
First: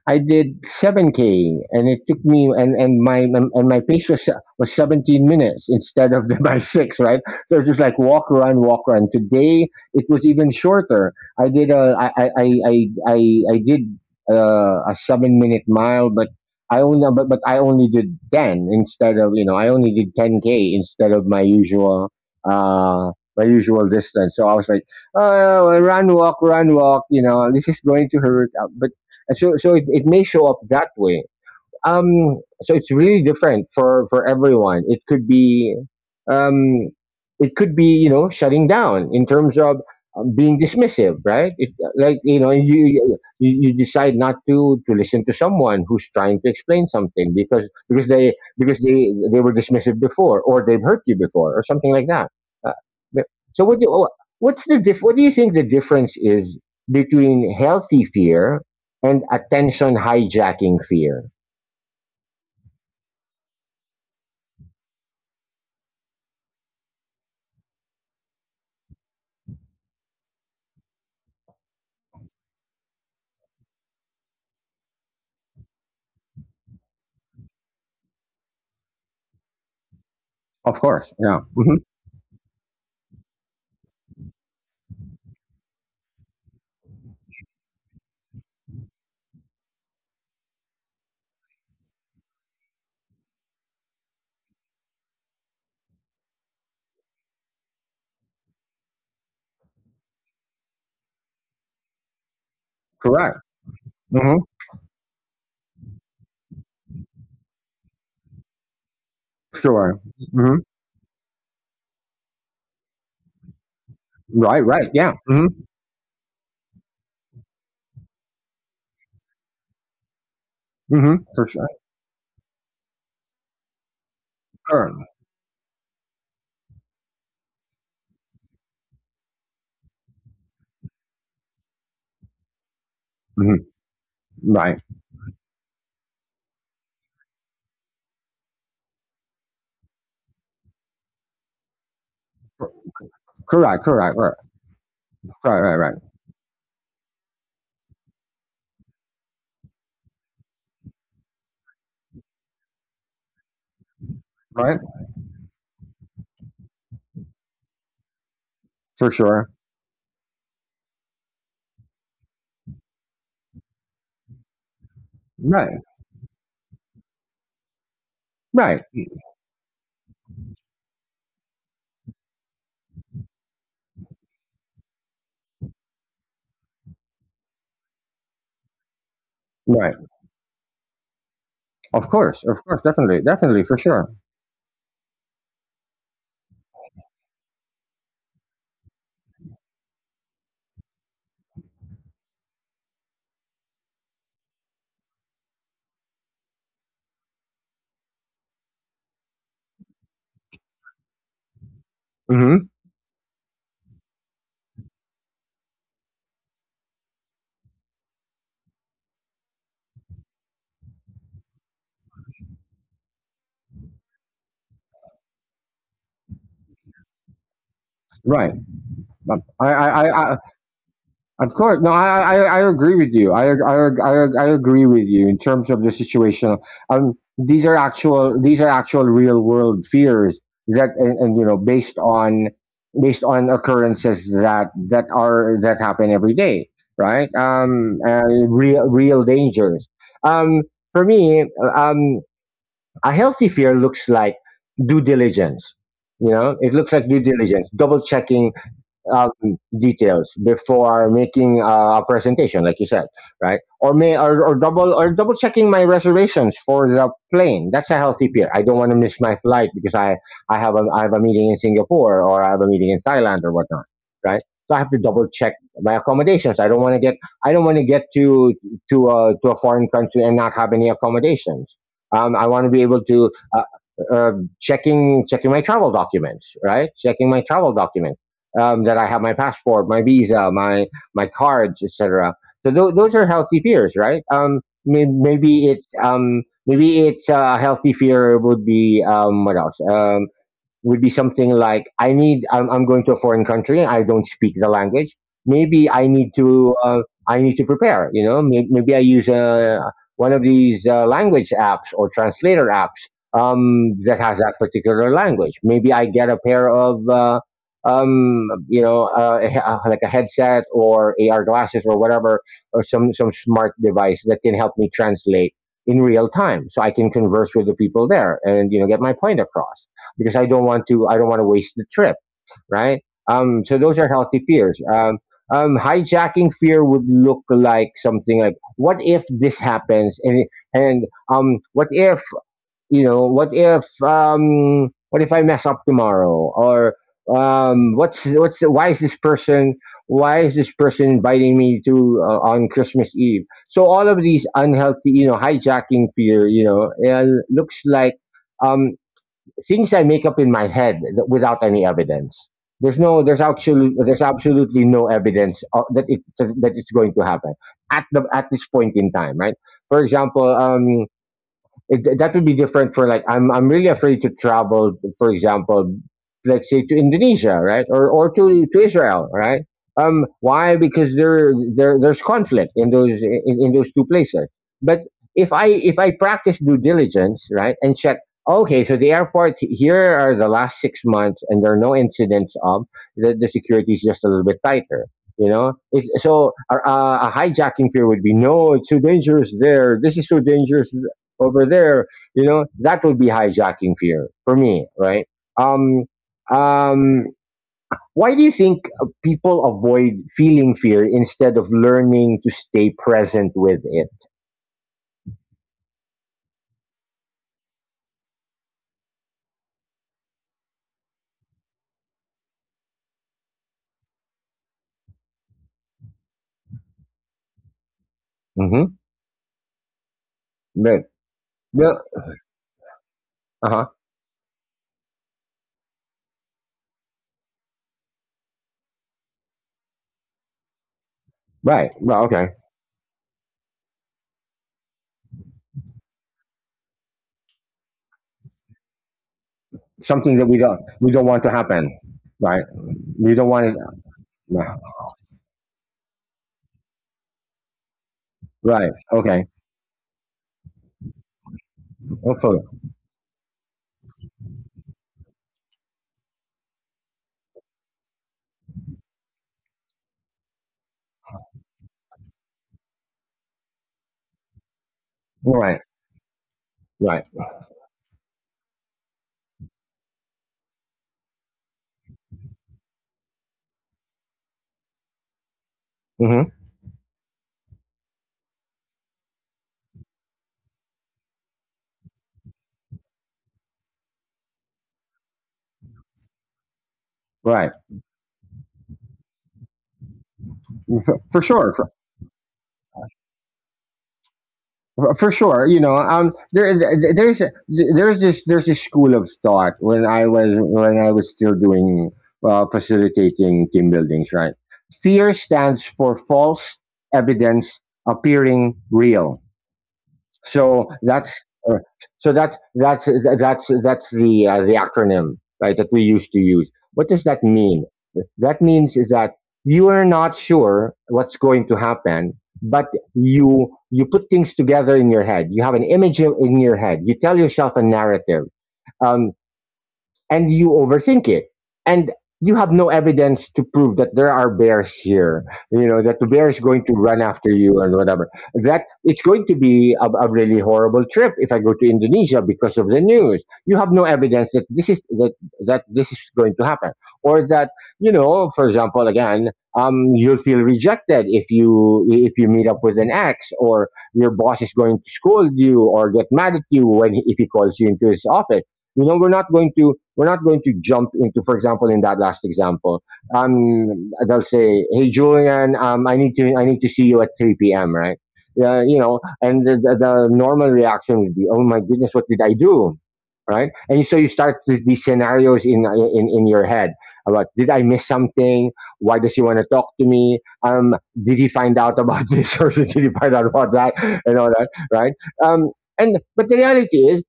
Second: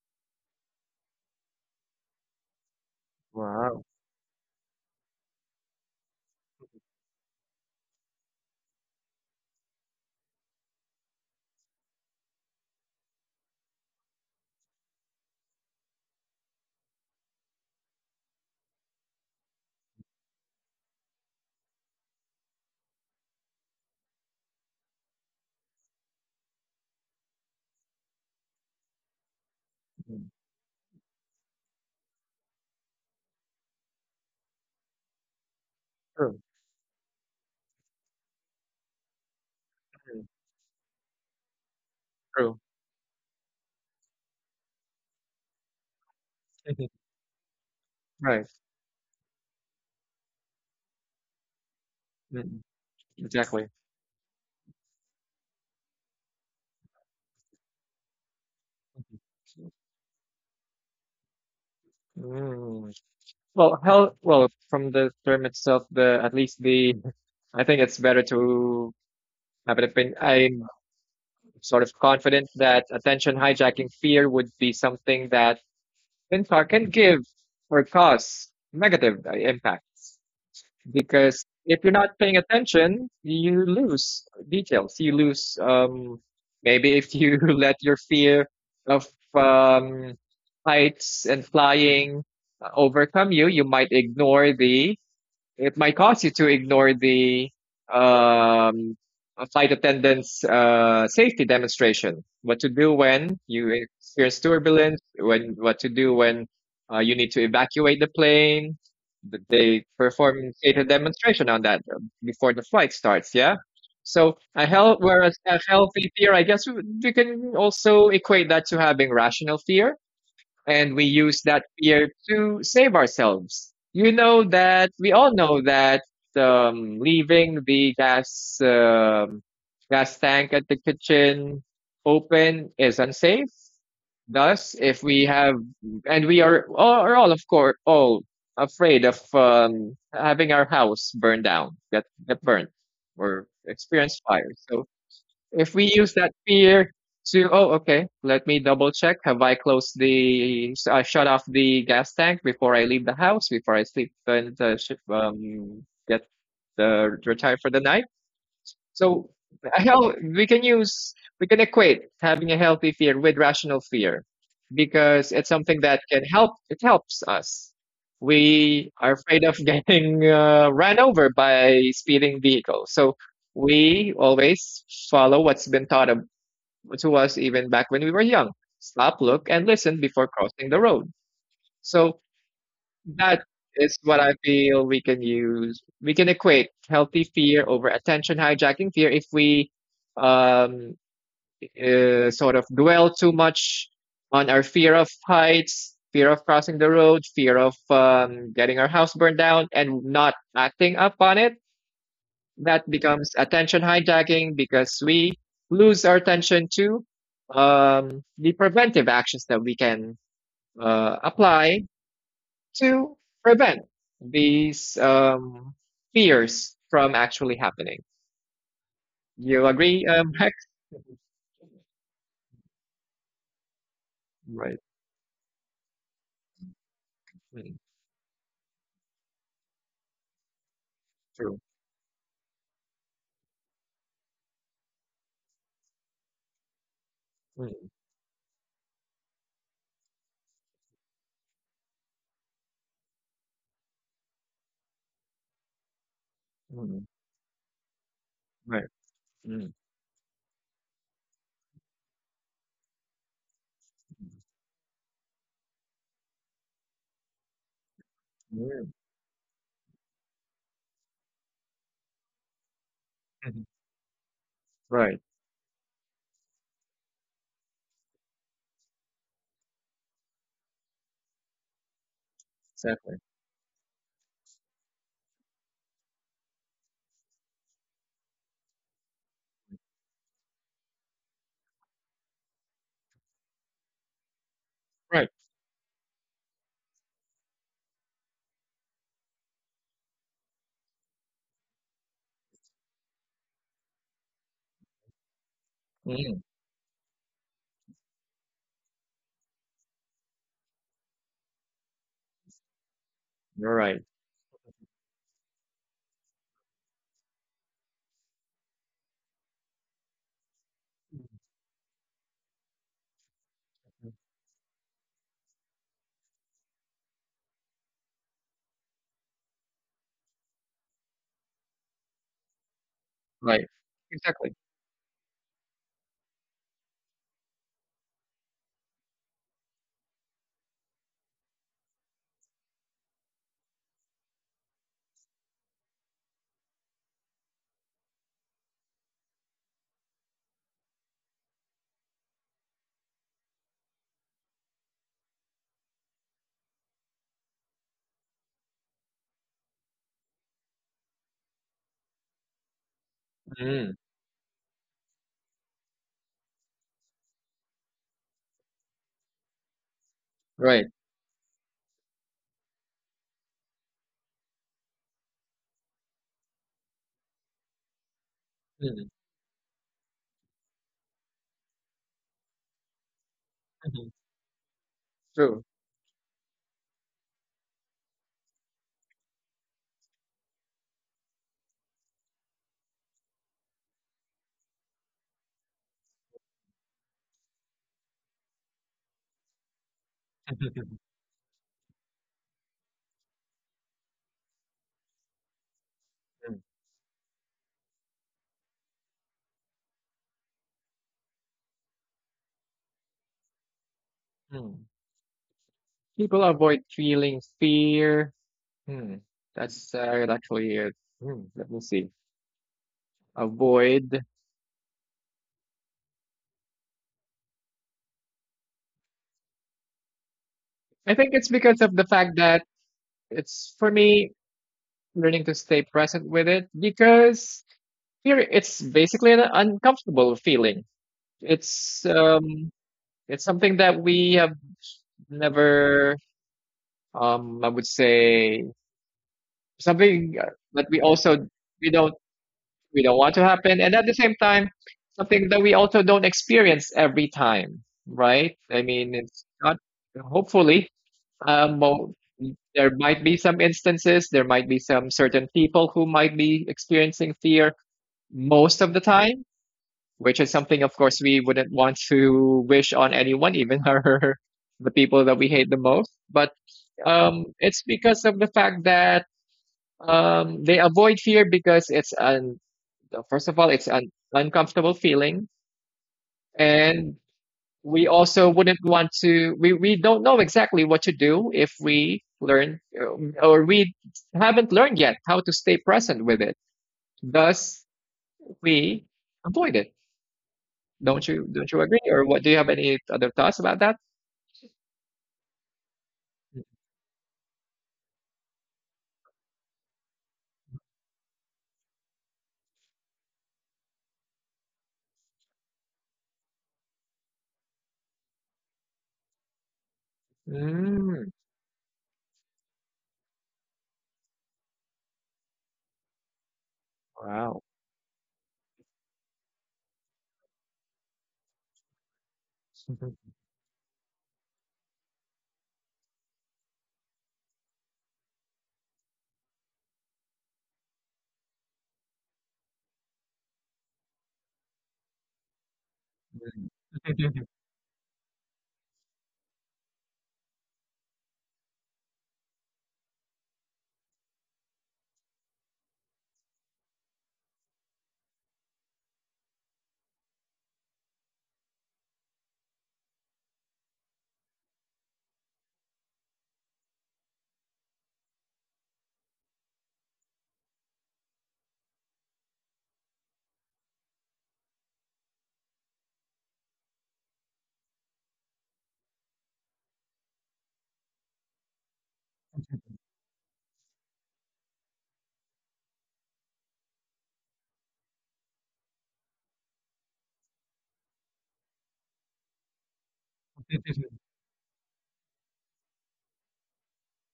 I did 7K, and it took me, and my wow, pace was 17 minutes instead of the, by six, right? So it was just like walk, run, walk, run. Today it was even shorter. I did a I I I I I I did a 7-minute mile, but I only did 10, instead of, you know, I only did 10K instead of uh my usual distance. So I was like, oh, run, walk, run, walk. You know, this is going to hurt. But and so it may mm, show up that way. So it's really different for everyone. It could be, true, um, it could be, shutting down in terms of, mm, being dismissive, right? Like, true, you decide not to listen to someone who's trying to explain something, because right, they were dismissive before, or they've hurt you before, or something like that. mm, Uh, but- so exactly. what do oh, what's the diff- What do you think the difference is between healthy fear and attention hijacking fear? Mm. Well, from the term itself, the at least the I think it's better to have an opinion. I'm sort of confident that attention hijacking fear would be something that FinTech can give or cause negative impacts Of course. because Yeah. Hmm. if you're not paying attention, you lose details. You lose maybe if you let your fear of um, heights and flying overcome you, you might ignore the it might cause you to ignore the um, flight attendant's safety demonstration. What to do when Correct. you Hmm. experience turbulence, when what to do when you need to evacuate the plane. They Sure. perform Hmm. data demonstration on that before the flight starts. Yeah. So Right. a Right. health, Yeah. whereas Hmm. a healthy fear, I guess we can also equate that to having rational fear, and we Hmm. use For that sure. fear to save ourselves. You know that Sure. we all know that leaving the gas tank at the kitchen open is unsafe. Hmm. Thus, Right. if we have, and we are are all, of course, all afraid of having our house burned down, get burnt, or Correct. Correct. experience Right. fire. So Right. if Right. we Right. use that fear to, oh, okay, let me double check. Have I closed the, I shut off the gas tank before I leave the house, before I sleep and Right. Get the retire for the night? For So sure. a hell, we can use, we can equate having a healthy fear with rational fear because it's Right. something that can help. It helps us. Right. We are afraid of getting run over by speeding vehicles, so we always follow what's been taught of, to us even back when we were young. Stop, look, and Right. listen before crossing the road. Of So course. Of course. Definitely. that Definitely. For is sure. what I feel we can use. We can equate healthy fear over attention hijacking fear if we um, sort of dwell too much on our fear of heights, fear of crossing the road, fear of getting our house burned down, and not acting up on it. Hmm. That becomes attention hijacking because we lose our attention to the preventive actions that we can apply to prevent these fears from actually happening. Right. You agree, I. I. Hex? Mhm. Of course. No, I agree with you. I Right. agree with you in terms of the situation. Mm. These are actual real world fears that, and, you know, True. Based on occurrences that happen every day, right? Mm. Real real dangers. Um, for me, um, a healthy fear looks like due diligence. You know, it looks Mm. like due diligence, double checking Right. um, Mm. details before making a presentation, like you said, right? Or may or double checking my reservations for the plane. That's a healthy fear. I don't want Mm. to miss my flight, because I have a meeting in Singapore, or I have a meeting in Thailand, or Mhm. whatnot, right? So I have to Right. double check my accommodations. I don't want to get to a foreign country and not have any accommodations. I want to be able Exactly. to, uh, uh, checking my travel documents, right? Checking my travel documents, that I have my passport, my visa, my cards, etc. So those are healthy fears, right? Right. Maybe it's, maybe it's a healthy fear would be, what else? Would be something like, I need. I'm going to a foreign country. I don't speak the language. Maybe I need Mm. to. I need to prepare. You know, maybe I use, one of these language apps or translator apps, You're right. That has that particular language. Maybe I get a pair of. You know, like a headset or Mhm. AR glasses or whatever, or some smart device that can help me translate in real time, so I can converse with the people there and, get my point across. Because I don't want to waste the trip, right? Right. So those are healthy Exactly. fears. Hijacking fear would look like something like, what if this happens, and what if, what if I mess up tomorrow, or, what's why is this person, why is this person inviting me to, on Christmas Eve? So all of these unhealthy, hijacking fear, looks like, um things I make up in my head, without any evidence. Mm. There's absolutely no evidence, that it's going to happen at this point in time, right? For example, Right. That would be different. For, like, I'm really afraid to travel, for example, like say to Indonesia, right, or to Mm. Israel, right? Why? Because there's conflict in those, in those two Mhm. places. But True. If I practice due diligence, right, and check, okay, so the airport here, are the last 6 months, and there are no incidents of the security is just a little bit tighter. You know, it's, so A hijacking fear would be, no, it's so dangerous there. This is so dangerous over there. You know, that would be hijacking fear for me, right? Um, Mm. um, why do you think, people avoid feeling fear instead of learning to stay present with it? Mm. People avoid feeling fear. Mm. That's actually it. Mm. Let me see. Avoid, Mm-hmm. Right. I think it's because of the Well, fact that uh it's, for huh. me, learning to stay present with it because here it's basically an uncomfortable feeling. Right. It's Well, okay. um it's something that we have never I would say something Something that that we we don't also want to we happen, don't right? we don't want We to don't want it, happen, and at the same no. time, something that we also don't experience every time, right? I Right? mean, it's Okay, not hopefully Um, mo- okay. there might be some instances, there might be some certain people who might be experiencing fear most of the time, which is something, of course, we wouldn't want to wish on anyone, even our the people that we hate the Right, most. But right. It's because of the fact that they avoid fear because it's an first of all, it's an uncomfortable feeling, Hmm. and we also wouldn't want to we don't know exactly what to do if we learn or we haven't learned yet how to stay present with it, Right. thus we avoid it. For Don't you, for don't you sure. agree, or what do you have any other thoughts about that? For for, sure. You know, there's this school of thought, when I was still doing, facilitating team buildings, right? Fear stands for false evidence appearing real. So Mm, that's uh, so that's the, the acronym, right, that we used to use. What does that wow, mean? That means is that you are not sure what's going to happen, but you put things together in your head. You have an image in your head. You tell yourself a narrative. Um, and you overthink it, and you have no evidence to prove that there are bears here, you know, that the bear is going to run after you and whatever, that it's going to be a really horrible trip if I go to Indonesia because of the news. You have no evidence that this is that that this is going to happen, or that, you know, for example, again, you'll feel rejected if you meet up with an ex, or your boss is going to scold you or get mad at you when if he calls you into his office. You know, we're not going to jump into, for example, in that last example. They'll say, "Hey, Julian, I need to see you at 3 p.m." Right? You know, and the normal reaction would be, "Oh my goodness, what did I do?" Right? And so you start these scenarios in your head about did I miss something? Why does he want to talk to me? Did he find out about this or did he find out about that and all that, right? Um, and but the reality is,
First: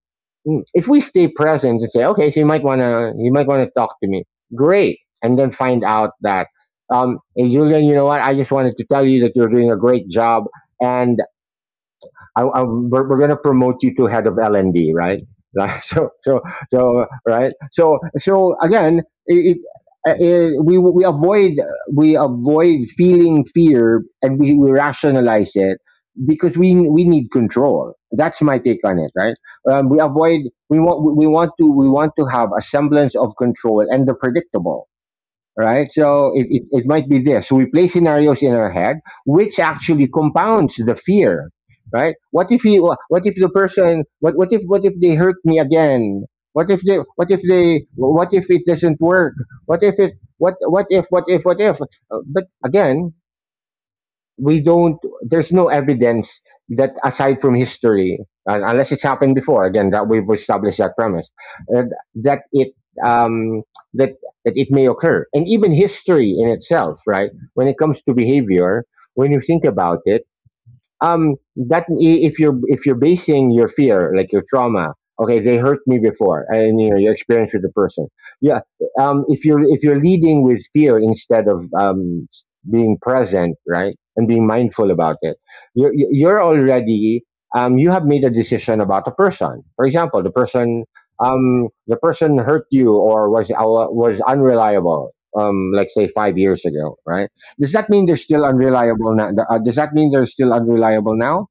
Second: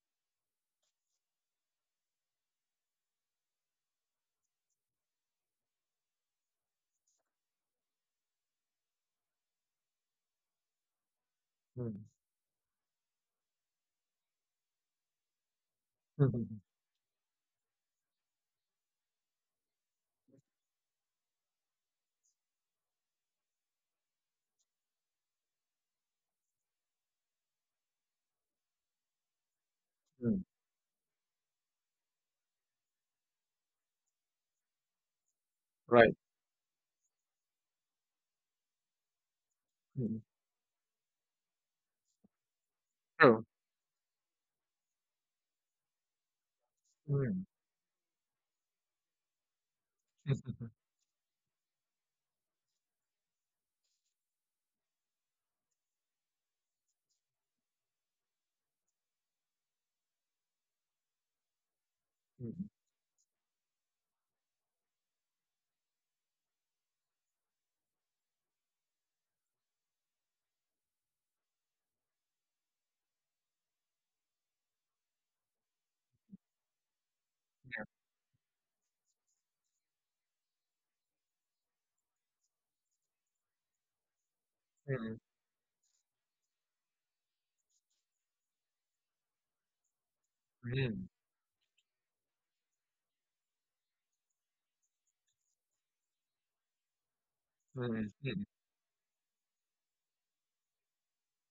Mm. If we stay present and say, okay, so you might wanna talk to me. Great, and then find out that, hey, Julian, you know what? I just wanted to tell you that you're doing a great job, and we're going to promote you to head of L&D, right? Right. So, so, so again, uh, we we avoid we avoid feeling fear, and we rationalize it because we need control. That's my take on it, right? We avoid we want to have a semblance of control and the predictable, right? right. So it might be this. So we play scenarios in our head, which actually Mm. compounds the fear, right? What if True. the person, what if they hurt me again? What if it doesn't work? What if it, what if, what if, what if? But again, we don't there's no evidence, that, aside from history, unless it's happened before, again, that we've established that premise, uh, that Mm. it um that that it may occur. And even history in itself, right, when it comes to behavior, when you think about it, if you're basing your fear, like your trauma, okay, they hurt me before, and you know, your experience with the Yeah. person, yeah. If you're leading with fear instead of being present, right, and being mindful Mm. about it, you're already, you have made a decision about a person. For example, the person, Mm. The person hurt you, or was unreliable, um, like say 5 years ago, right? Does that mean Mm. they're Mm. still unreliable now? Does that mean they're still unreliable now?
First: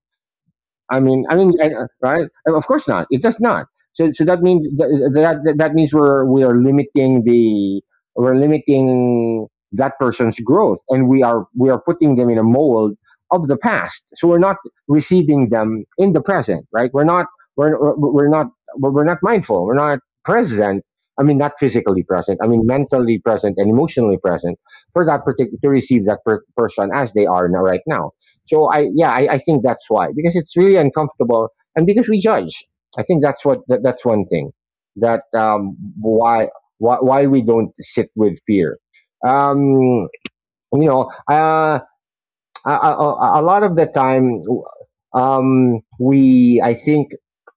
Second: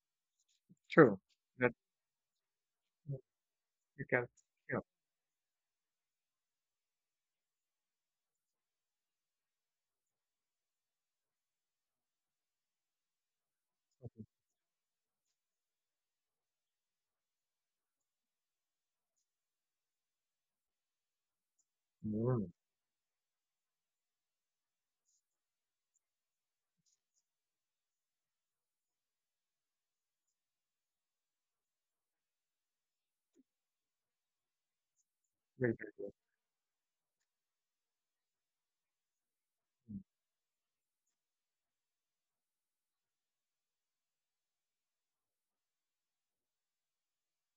True, that Of course not. It does not. you So can, that means that, that means we are limiting the, we're limiting that person's growth, and we are putting them in a mold of the past. So we're not receiving them in the present, right? We're we're we're not we're not mindful. We're not present. I mean, not physically present. yeah. I mean, mentally present and emotionally present, for that particular to receive that person as they are now, right now. So I, yeah, I think that's why, because it's really uncomfortable, and because we judge. I think that's what that's one thing, that Right, why we don't sit with fear. Um, you know, uh, a lot of the time, we, I think,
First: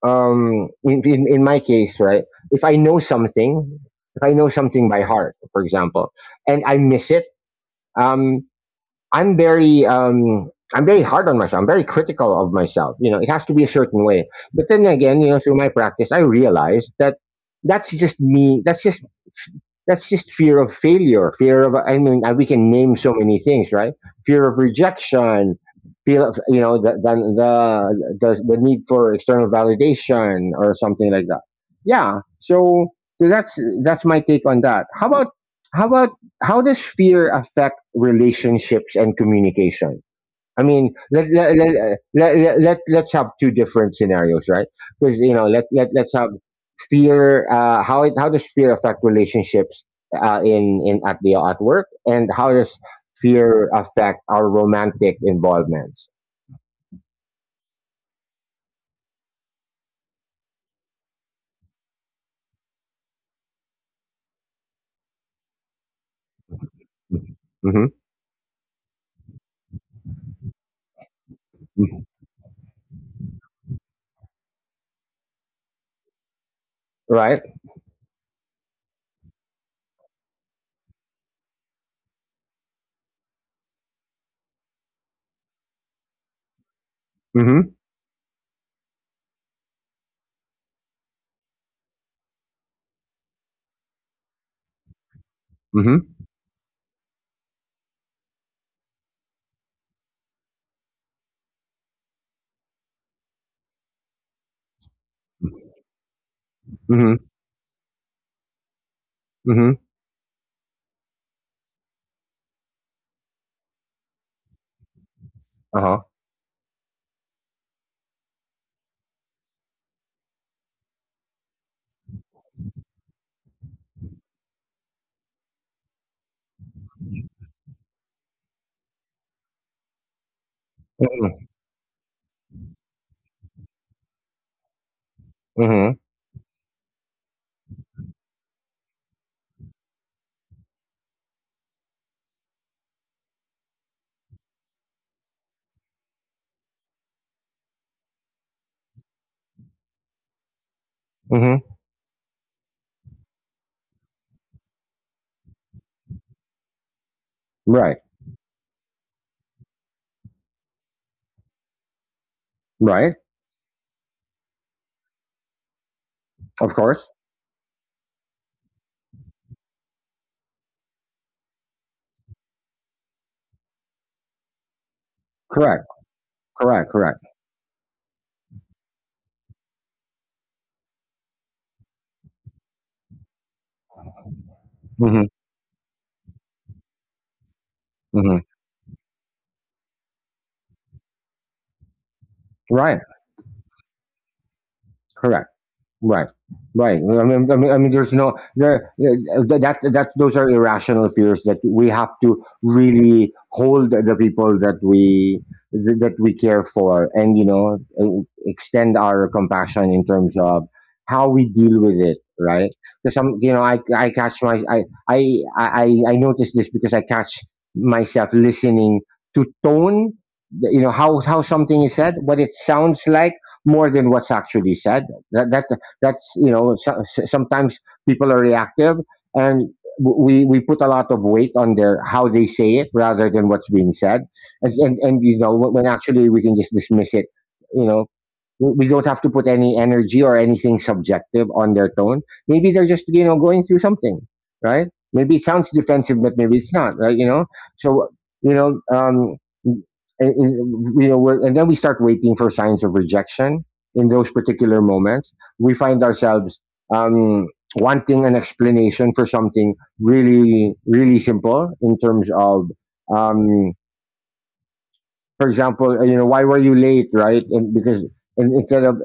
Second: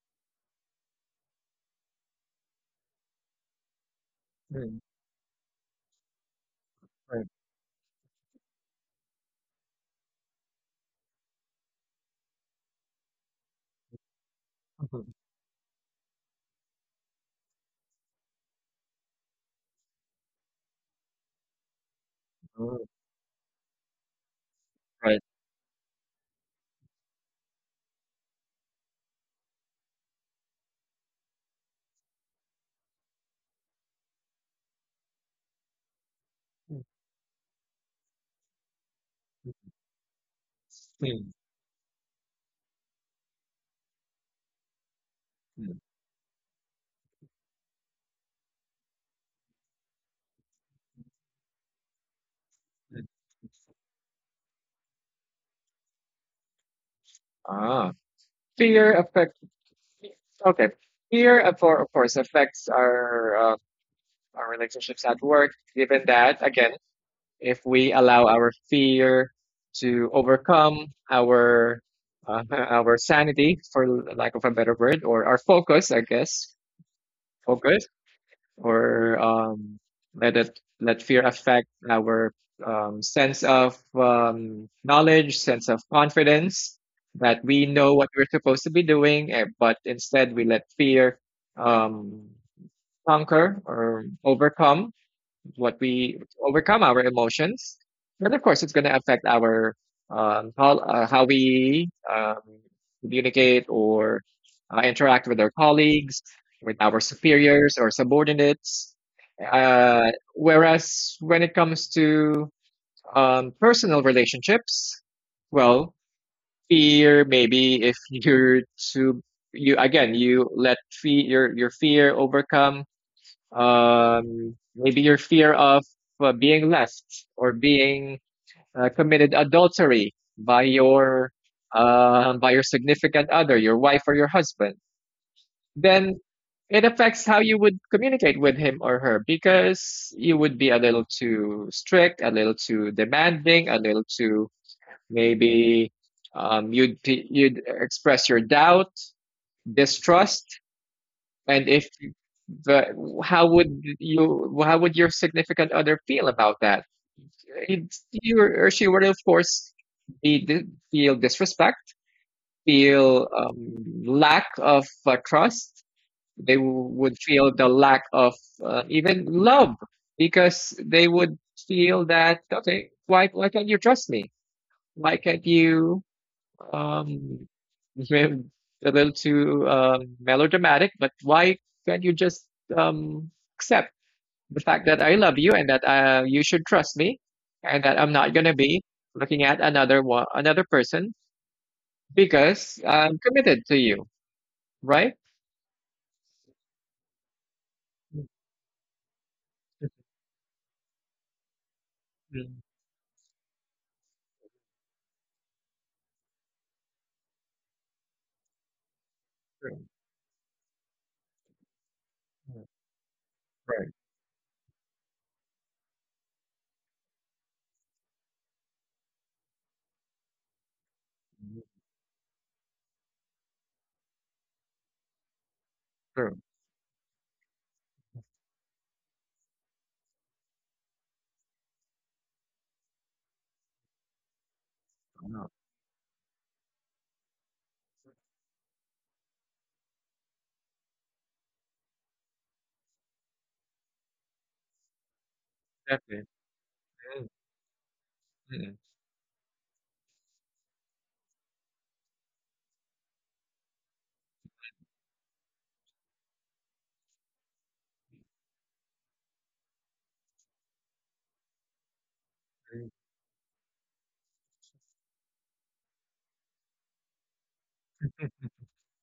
in my case, right? If I know something, if I know right, right, something by heart, for example, and I miss right. it. Um, I'm very hard on myself. I'm very critical of myself. You know, it has to be a certain way. But then Mhm. again, you know, through my practice, I realized that that's just me. That's just fear of failure. Fear of I mean, I- We can Oh, name so many things, right? Fear of right. rejection. Fear of, you know, the need for external validation or something like that. Yeah. So that's my take on that. How about how does Mm, fear affect relationships and communication? I mean, mm, let's have two different scenarios, right? Because, you know, mm, let's have fear. How does fear affect relationships in, at the, at work, and how does mm. fear affect our romantic involvements? Ah, fear affects. Okay, fear of, of course affects our relationships at work. Given that, again, Mm-hmm. if we Mm-hmm. allow our fear to overcome our Mm-hmm. uh, our sanity, for lack of a better word, or our focus, I guess, Right. focus, or let it, let fear affect our sense of knowledge, sense of confidence that we Mm-hmm. know what we're supposed to be doing, eh, but instead we let fear um, conquer or overcome what Mm-hmm. we overcome our emotions. And of course, it's going to affect our how we communicate or interact with our colleagues, with our Mm-hmm. superiors or subordinates. Mm-hmm. Whereas when it comes to personal relationships, Uh well, huh. fear, maybe if you're too, you again you let fear, your fear overcome maybe your fear of being left or being committed adultery by your significant other, your wife or your husband, Mm-hmm. then it affects how you would communicate with him or her because you would be a little too strict, a little too demanding, a little too maybe you'd, you'd express your doubt, distrust, Mm-hmm. and if the how would you, how would your significant other feel about that? It, Right. you or she would of course be feel disrespect, Right. feel lack of trust, they Of w- course. would feel the lack of even love because they would feel that, okay, why can't you trust me? Why can't Correct. you Correct. Correct. um a little too melodramatic, but why can't you just um accept the fact that I Mm-hmm. love you and that you should trust me and that I'm not Mhm. gonna be looking at another person because Right. I'm committed to you, right? Correct. Right, right. I mean, there's Mm, no there that those are irrational fears that we have to really hold the people that we, that we care for, and, you know, extend our mm, right. compassion in terms of how we deal with it, right? Because some, you know, I catch my I notice this because I catch myself listening to tone, you know, how something is said, what it sounds like, more than what's actually said. That that that's, Right. you know, so, sometimes people are reactive, and we put a lot of weight on their, how they say it, rather than what's being said. And and, you No, know, when actually we can just dismiss it, you know. We don't have to put any energy or anything subjective on their tone. Maybe they're just, you know, going through something, right? Maybe it sounds exactly. defensive, but maybe it's not, right, you Mm, know? So, you mm, know, you know, and then we start waiting for signs of rejection. In those particular moments we find ourselves, um, wanting an explanation for something really, really simple in terms of, mm, um, for example, you know, why were you late, right? And because, and instead of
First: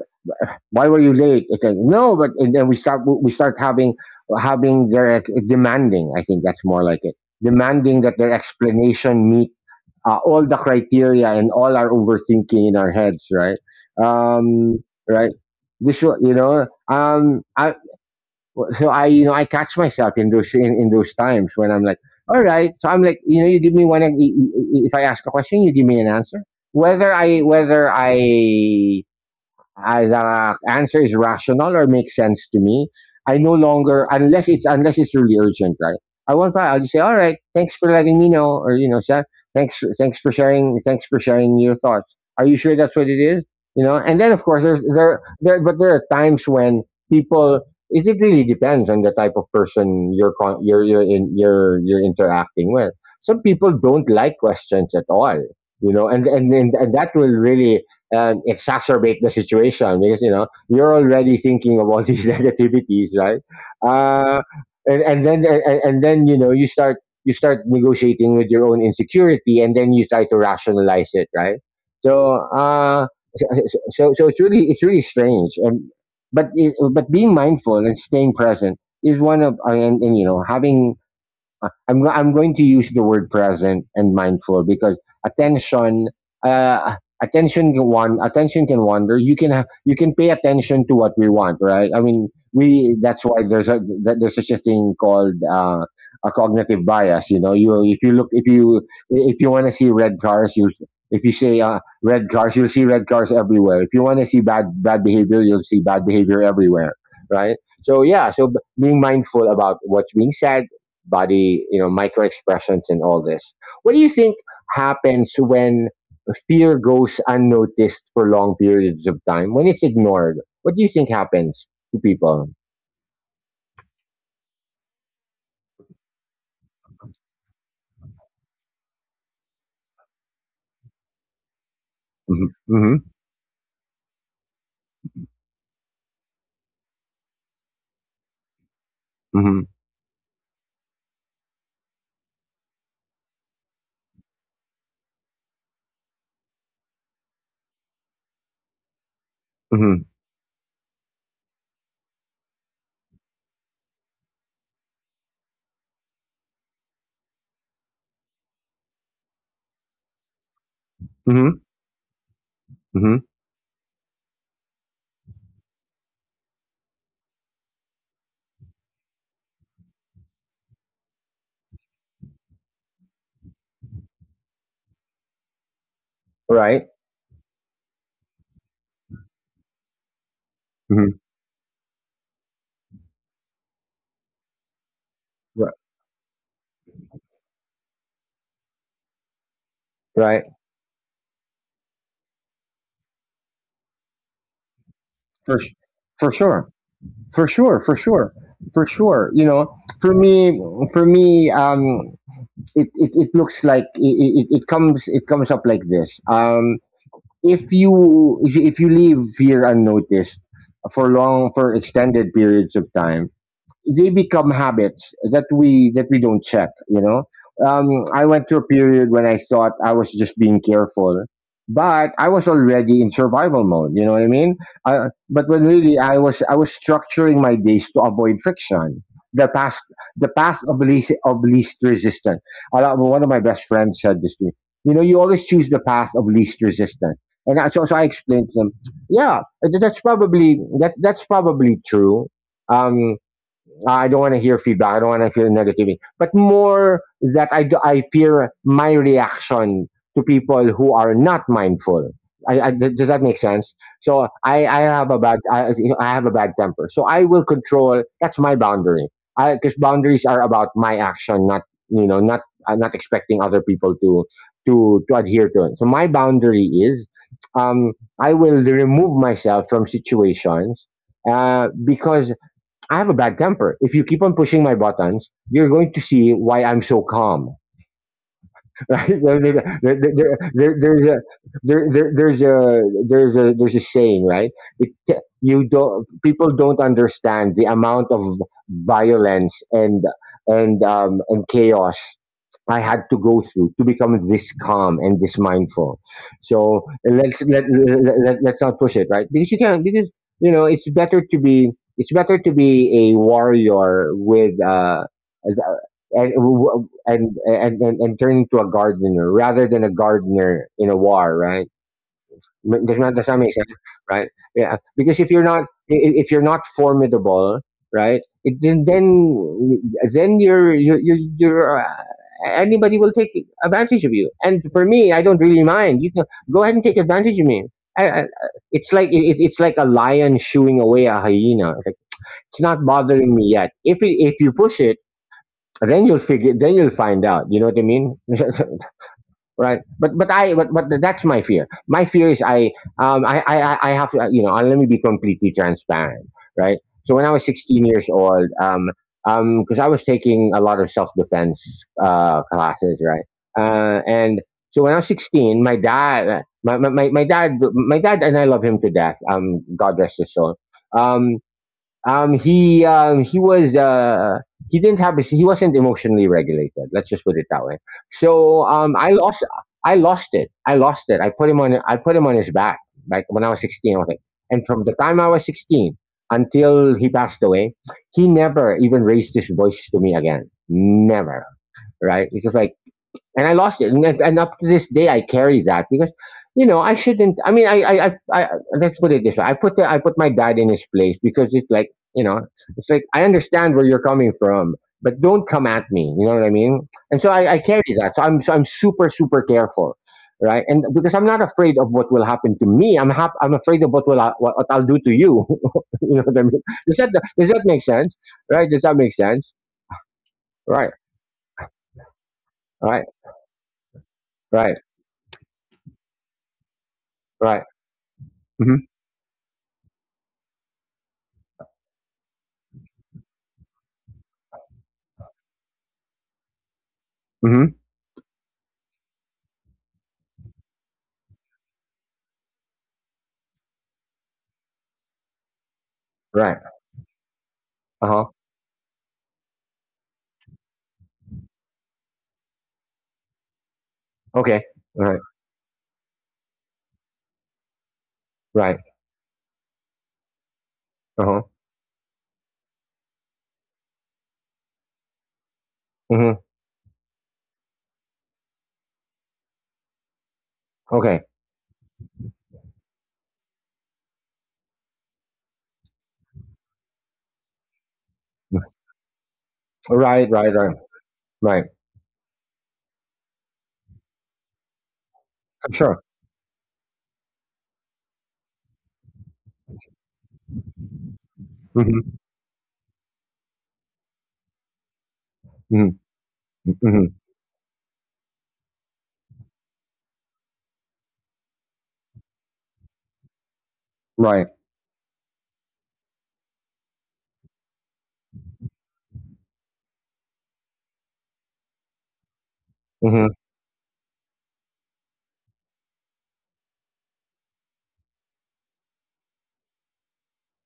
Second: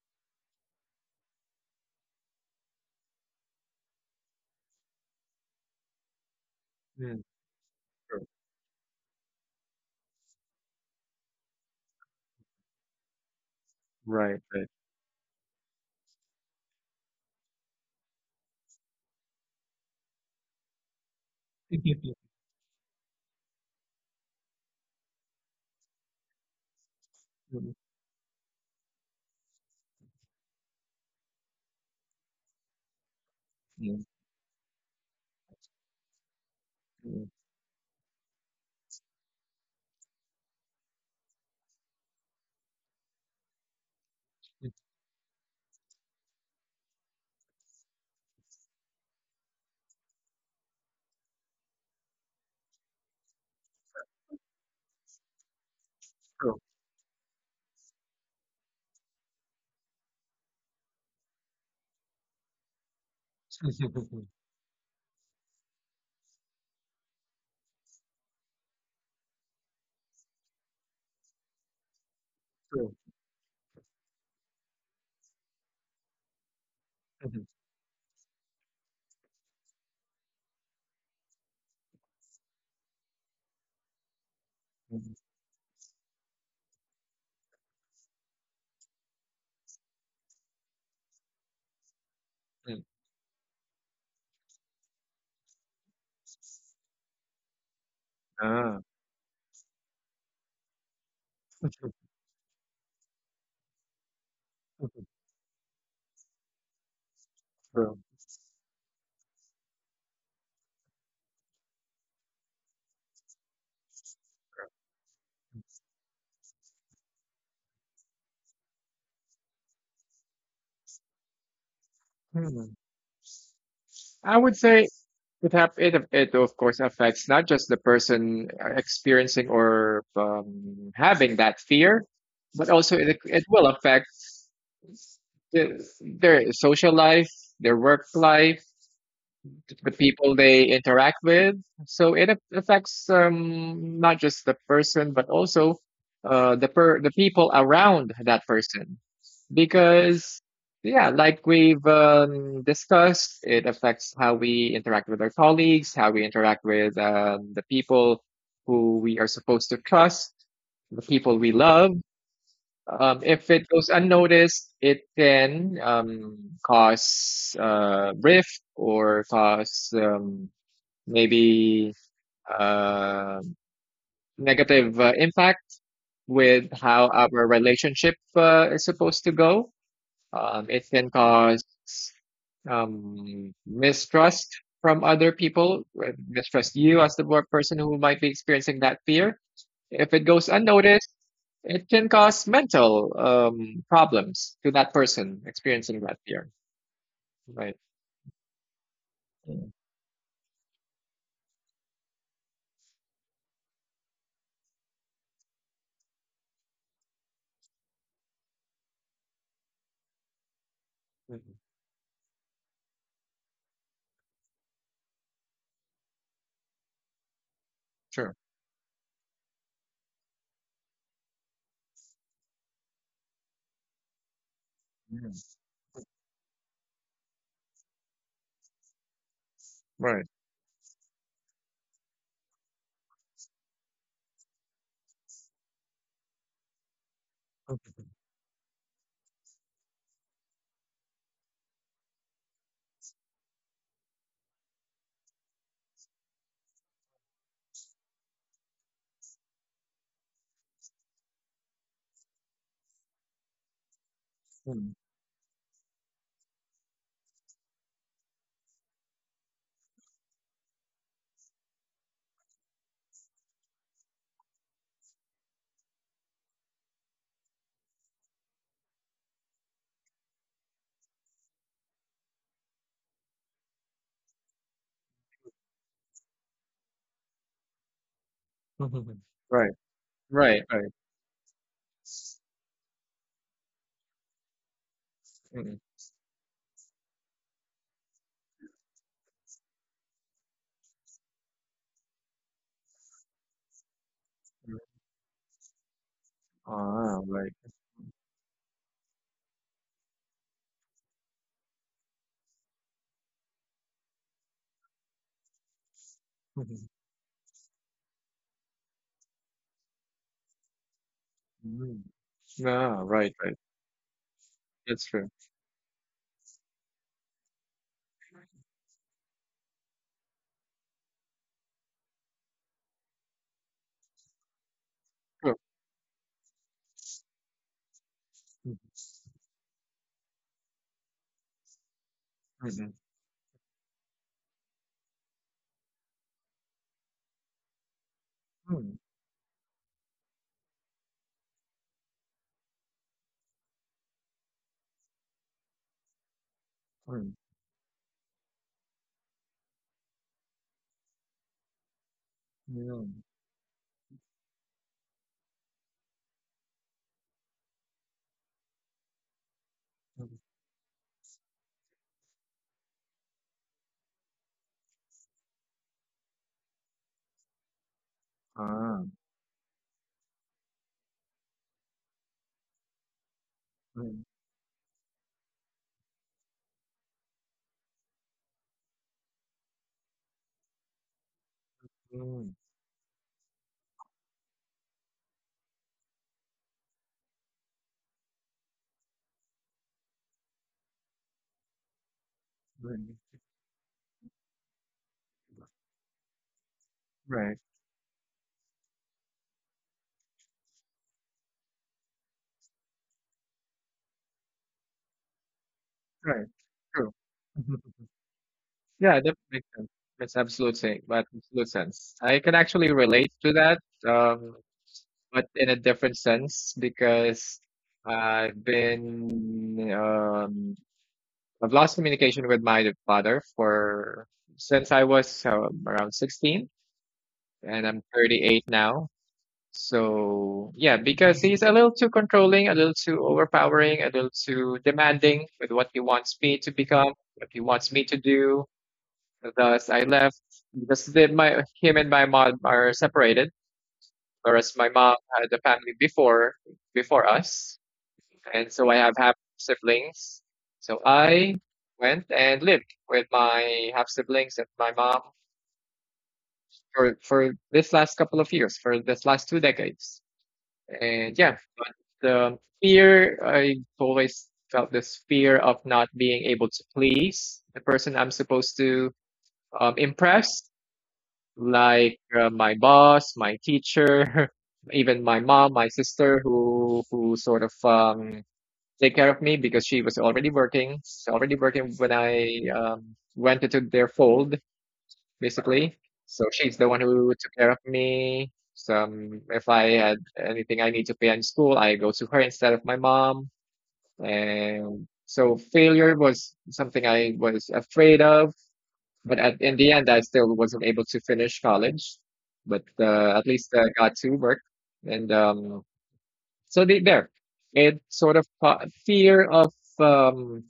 why were you late, it's like, no, but, and then we start having, their demanding. I think that's more like it, mm, demanding that true. their explanation meet all the criteria and all our overthinking in our heads, right? Right, right. Um, right. You know, so, I, you know, I catch myself in those, in those times when I'm like, all right. So I'm like, you know, you give me one. If I ask a question, you give me an answer. Whether I Mm, whether I I, the answer is rational or makes sense to me. I no mm, longer, unless it's, unless it's really urgent, right? I won't buy. I'll just say, all mm, right, thanks for letting me know, or, you know, sir, thanks for sharing your thoughts. Are you sure that's what it is? You know, and then of course mm, there's but there are times when people. It really depends on the type of person you're con- you're in you're you're interacting with. Some people don't like questions at all, you know, true. And that will really and exacerbate the situation, because you know you're already thinking of all these negativities, right? uh, and then, you know, you start negotiating with your own insecurity, and then you try to rationalize it, right? so True. uh so it's really, it's really strange. And but but being Mhm, mindful and staying present is one of, and, you know, having, I'm going to use the word present and mindful, because mhm, attention, uh attention can wander. You can have, you can pay attention to what we want, right? I mean, mm. we that's why there's a, that there's such a thing called a cognitive bias. You know, you if you look Ah. if you want to see red cars, you if you say red cars, you'll see red cars everywhere. If you want to see bad behavior, you'll see bad behavior everywhere, right? True. So yeah, so being mindful about what's being said, body, you know, micro expressions and all this. What do you think happens when fear goes unnoticed for long periods of time, when it's ignored? What do you think happens to people? Hmm. I would say it have it it of course affects not just the person experiencing or having that fear, Mm-hmm. but also Mm-hmm. it will affect the, their social life, their work life, Mm-hmm. the people they interact with. So it affects not just the person, but also the people around that person. Because yeah, like we've discussed, it affects how we interact with our colleagues, how we interact with the people who we are supposed to trust, the Mm-hmm. people we Mm-hmm. love. Mm-hmm. If it goes unnoticed, it can cause rift or cause maybe uh, negative impact with Right? how our relationship is supposed to go. It can Mm-hmm. cause mistrust from other Ri- people, mistrust you as the person who might be experiencing that fear. If it Right. goes unnoticed, it can cause mental problems to that person For, s- experiencing that for fear. sure. For Right. sure. For sure. For sure. You Mm. know, for me, for me, it looks like it comes up like this. If you leave here unnoticed for long, Mhm. for extended periods of time, they become habits that we don't check, you know. um, I Sure. went through a period when I thought I was just being careful, but I was already in survival mode, you know what I mean? Mm. But when really I was, I was structuring my days to avoid friction, the past Right. the path of least, of least resistance. A lot, one of my best friends said this to me, you know, you always choose the path of least resistance. And I, so I explained to them, yeah, that's probably that's probably true. um I don't want to hear feedback. I don't want to hear negativity, but more that I fear my reaction to people who are not mindful. Does that make sense? So I Mm. have a bad, I have a bad temper. So I will control. That's my boundary. Because boundaries are about my action, not, you know, not, not expecting other people to to adhere to it. So my boundary is, um, I will remove myself from situations, because I have a bad temper. If you keep on pushing my buttons, you're going to see why I'm so calm. Right? There- Right. there- Right. there- there- there- Right. there's a there, there, there's a there's a there's a saying, right? It, you Mm. don't people don't understand the amount of violence and and chaos I had to go through to become this Mm. calm and this mindful. So Ah, right. Let us not push it, right? Because you can because you know it's better to be a warrior with a- and Mhm. w- and turn into a gardener rather than a gardener in a war, right? Mm. M- Ah, Does not Does right. that make Right. sense, right? Yeah, That's because true. if you're not formidable, right? It, Then you're you you you're anybody will take advantage of you. And for me, I don't True. really mind. You can go ahead and take advantage of me. I, I, Mm. it's like it's like a lion shooing away a hyena. Like, it's not Mhm. bothering me yet. If you push it, then you'll find out, you know what I mean? Mm. Right? But that's my fear. My fear is I have to, let me be completely transparent, right. So when I Mm. was 16 years old, because I was taking a lot of self-defense classes, Mm. right. And So when I was 16, my dad my my, my my dad my dad, and I love him to death, god rest his Mm. soul, um he was, he didn't have he wasn't emotionally regulated. Let's just put it that way. So Ah. I lost I lost it. I put him on his back like when I was 16. I was like, Mm. and from the time I was 16 until he passed away, he never even raised his voice to me again. Never, right? It Mm. was like, and I lost it. And, up to this day, I carry that because, you know, I shouldn't. I mean, I let's put it this way: I put my dad in his place because it's like, you know, it's like Mm. I understand where you're coming from, but don't come at me. You know what I mean? And so Right. I carry that. So I'm super, super careful. Right, and because I'm not afraid of what will happen to me, I'm afraid of what what I'll do to you. You know what I Right. mean? Does that True. does that make sense? Right? Does that make Yeah, that sense? makes sense. That's absolute Right, thing, but absolute sense. I can actually right, relate to that, um, right, but in a different sense because right. I've Hmm. been um, I've lost communication with my father for since I was around 16, Hmm. and I'm 38 now. So yeah, because he's a little too controlling, a little too overpowering, a little too demanding with what he wants me to become, what he wants me to Uh-huh. do. Thus, I left because my him and my mom are separated, Okay. whereas my mom Right. had a family before before us, and Right. Right. so I have half siblings. So Uh-huh. I went and lived with my half siblings and my mom Mm-hmm. For this last couple of years, for this last two decades, Okay. and yeah, but fear I always felt this fear of not being able to please the person I'm Mm. supposed to Right, right, impress, right. Right. like my boss, my teacher, even my mom, my Sure. sister, who sort of take care of me because she was already working when Mm-hmm. I went into their fold, basically. Mm-hmm. So she's the one Mm-hmm. who took care of me. Some if I had anything I need to pay in school, I go to her instead of my mom. Right. And so failure was something I was afraid of, but at, in the end, I still wasn't able to finish college. But Mm-hmm. At least I got to work, and so it sort of fear of, um,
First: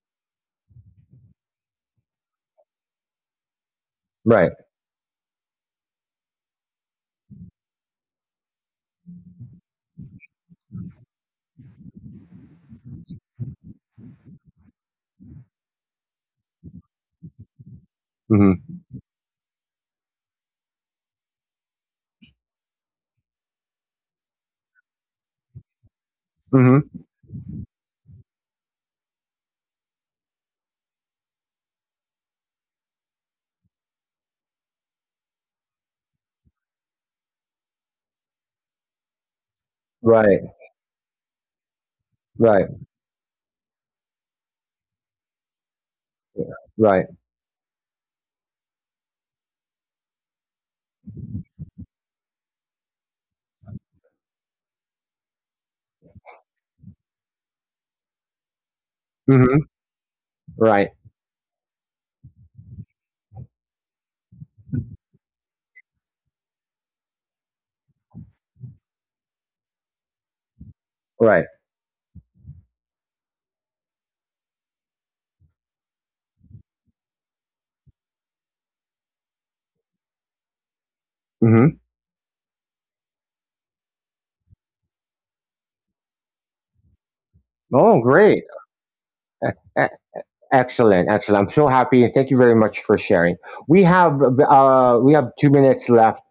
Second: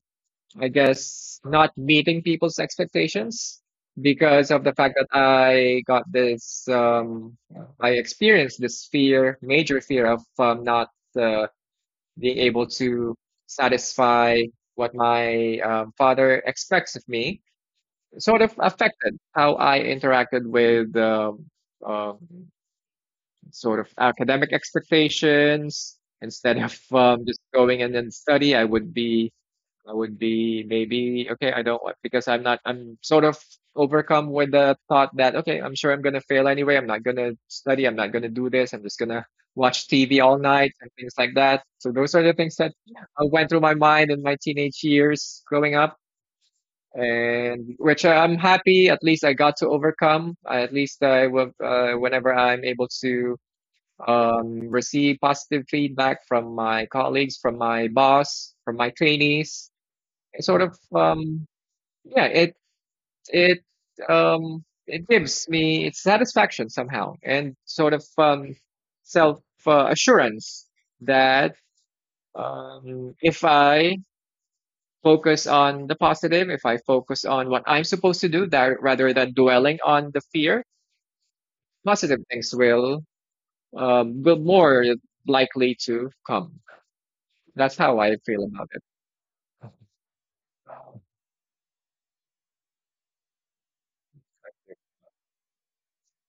I guess, not meeting people's expectations because Right. of the fact that I got this, I experienced this fear, major fear of not uh, being able to satisfy what my father expects of me sort of Mm-hmm. affected how I interacted with uh, sort of academic expectations. Instead of Mm-hmm. Just going in and study, I would be maybe okay. I don't want because I'm not. I'm sort of overcome with the thought that okay, I'm sure I'm gonna fail anyway. I'm not gonna study. I'm not gonna do this. I'm just gonna watch TV all Right. night and things like that. So those are the things Right. that went through my mind in my teenage years growing up, Right. and which I'm happy at least I got to overcome. At least I will, whenever I'm able to receive positive feedback from my colleagues, from my boss, from my Mm-hmm. trainees, it sort of Right. Yeah, it it gives me it's satisfaction somehow and sort of self assurance Right. that if I focus on the positive, if I focus on what I'm supposed to do that rather than dwelling on the fear, Mm-hmm. positive things will more likely to come. That's Oh, how I great. feel about it. E- e- Excellent. Excellent. I'm so happy, and thank you very much for sharing. We have 2 minutes left.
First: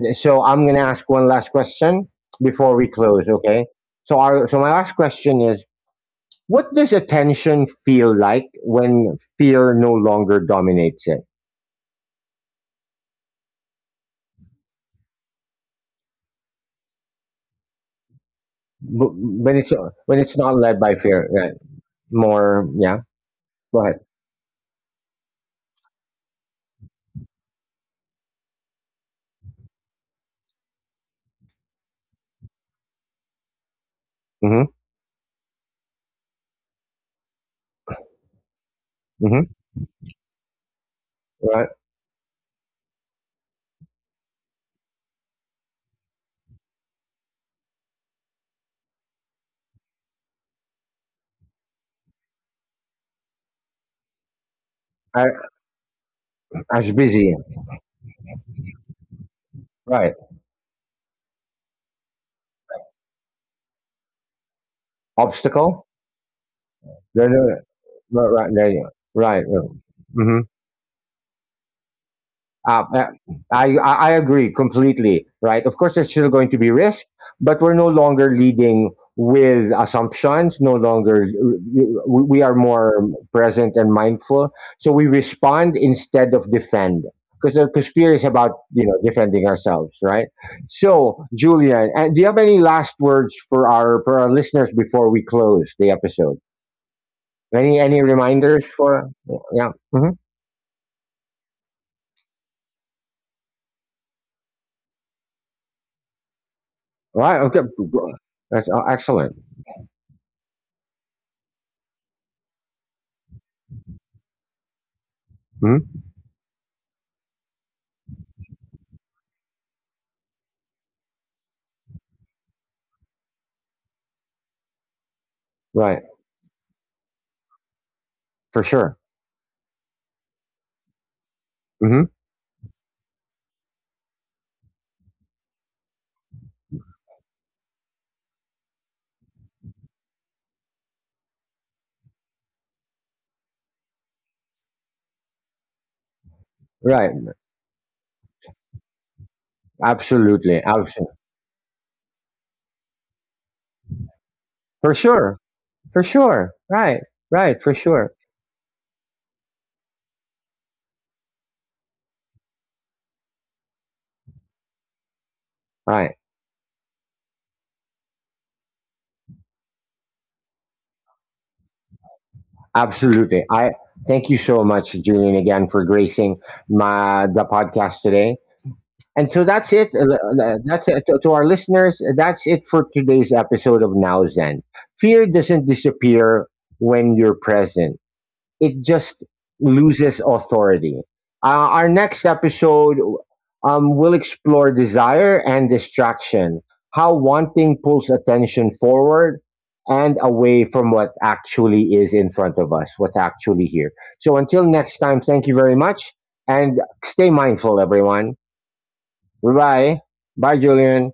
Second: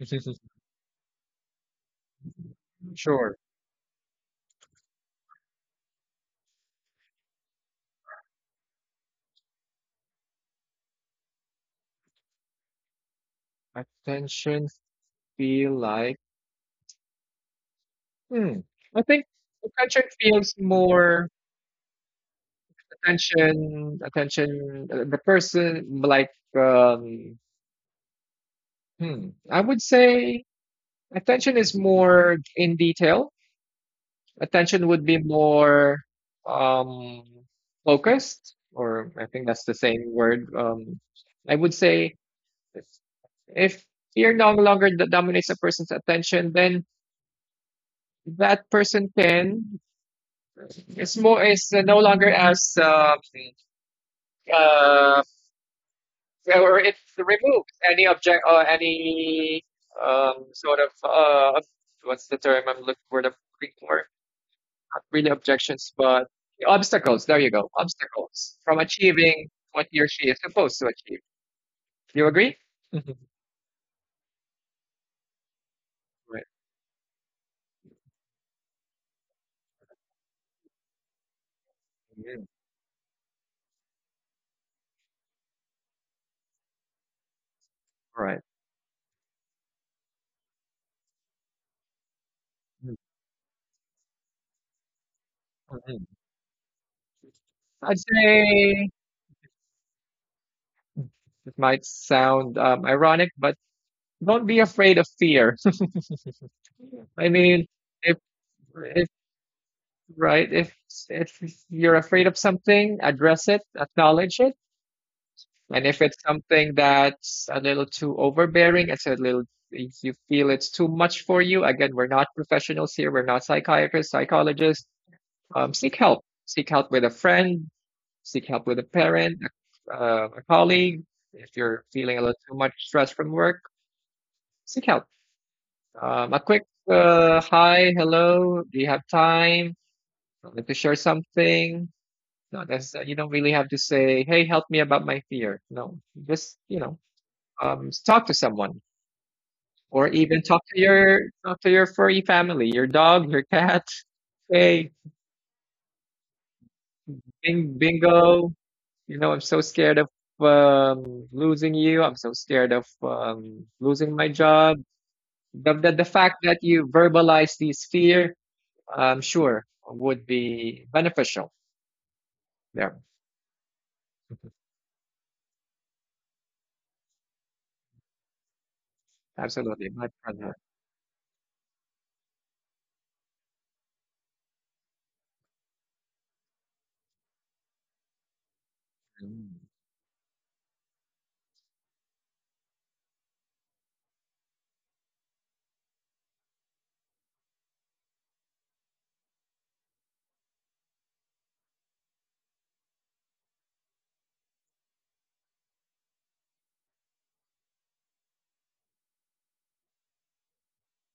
Is it so I'm gonna ask one last question before we close, sure? okay? So our so My last question is: what does attention feel like when fear no longer dominates it? Attention feel like hmm. I think W- When it's attention feels not led by more fear, right? More, yeah. attention Go ahead. attention the person like um hmm. I would say attention is more in detail, Mm-hmm. attention would be more um, focused, or I Mm-hmm. think that's the same word. I Right. would say if fear no longer dominates a person's attention, then that person can it's more is no longer as I, uh, I or was it busy. removes any object or any Right. Sort of what's the term I'm looking for the Greek word, not really Obstacle. objections, but obstacles. No, There you no, go. no. Right. Right. Obstacles There from you go. achieving Right. Right. what he or she is Mm-hmm. supposed to achieve. Do you agree? Uh, uh, Mhm. I agree completely. Right. Of course, there's still Right. going to be risk, but we're no longer leading with assumptions. No longer, we Mhm. Are more present and mindful. So we respond instead of defend, because fear All is right. about, you know, defending ourselves, right? So, Julian, and do you have any Mhm. last words for our listeners before we close the Mhm. episode? Any I'd reminders say for? Yeah. Mhm. it might sound ironic, but don't be afraid of fear. All I right. Okay. mean, if That's if excellent. right, if you're afraid of something, address it, acknowledge it. And if Mm-hmm. it's something that's a little too overbearing, it's a little, if you feel it's too much for you, again, we're not professionals here, we're not psychiatrists, psychologists. Seek Right. help. Seek help with a friend, seek help For with a sure. parent, a colleague. If you're Hmm. feeling a little too much stress from work, seek help. A quick hi, hello, do you have time? Wanted to share something. No, that's. You don't really have to say, hey, help me about my fear. No, just, you know, Right. Talk to someone or even Absolutely. Absolutely. Talk to your furry family, your dog, your cat. Hey, For sure. For sure. Right. Right. bing, For sure. bingo. You know, I'm so scared of losing you. I'm so scared of losing my job. The Right. fact that you verbalize these fear, I'm sure, would be beneficial. Yeah, Absolutely. I thank you so much, Julian, again for gracing my the podcast today. And so that's absolutely. it. My brother. That's it to our listeners. That's it for today's episode of Now Zen. Fear doesn't disappear when you're present. It just loses authority. Our next episode will explore desire and distraction, how wanting pulls attention forward and away from what actually is in front of us, what's actually here. So until next time, thank you very much, and stay mindful, everyone. Bye bye. Bye, Julian.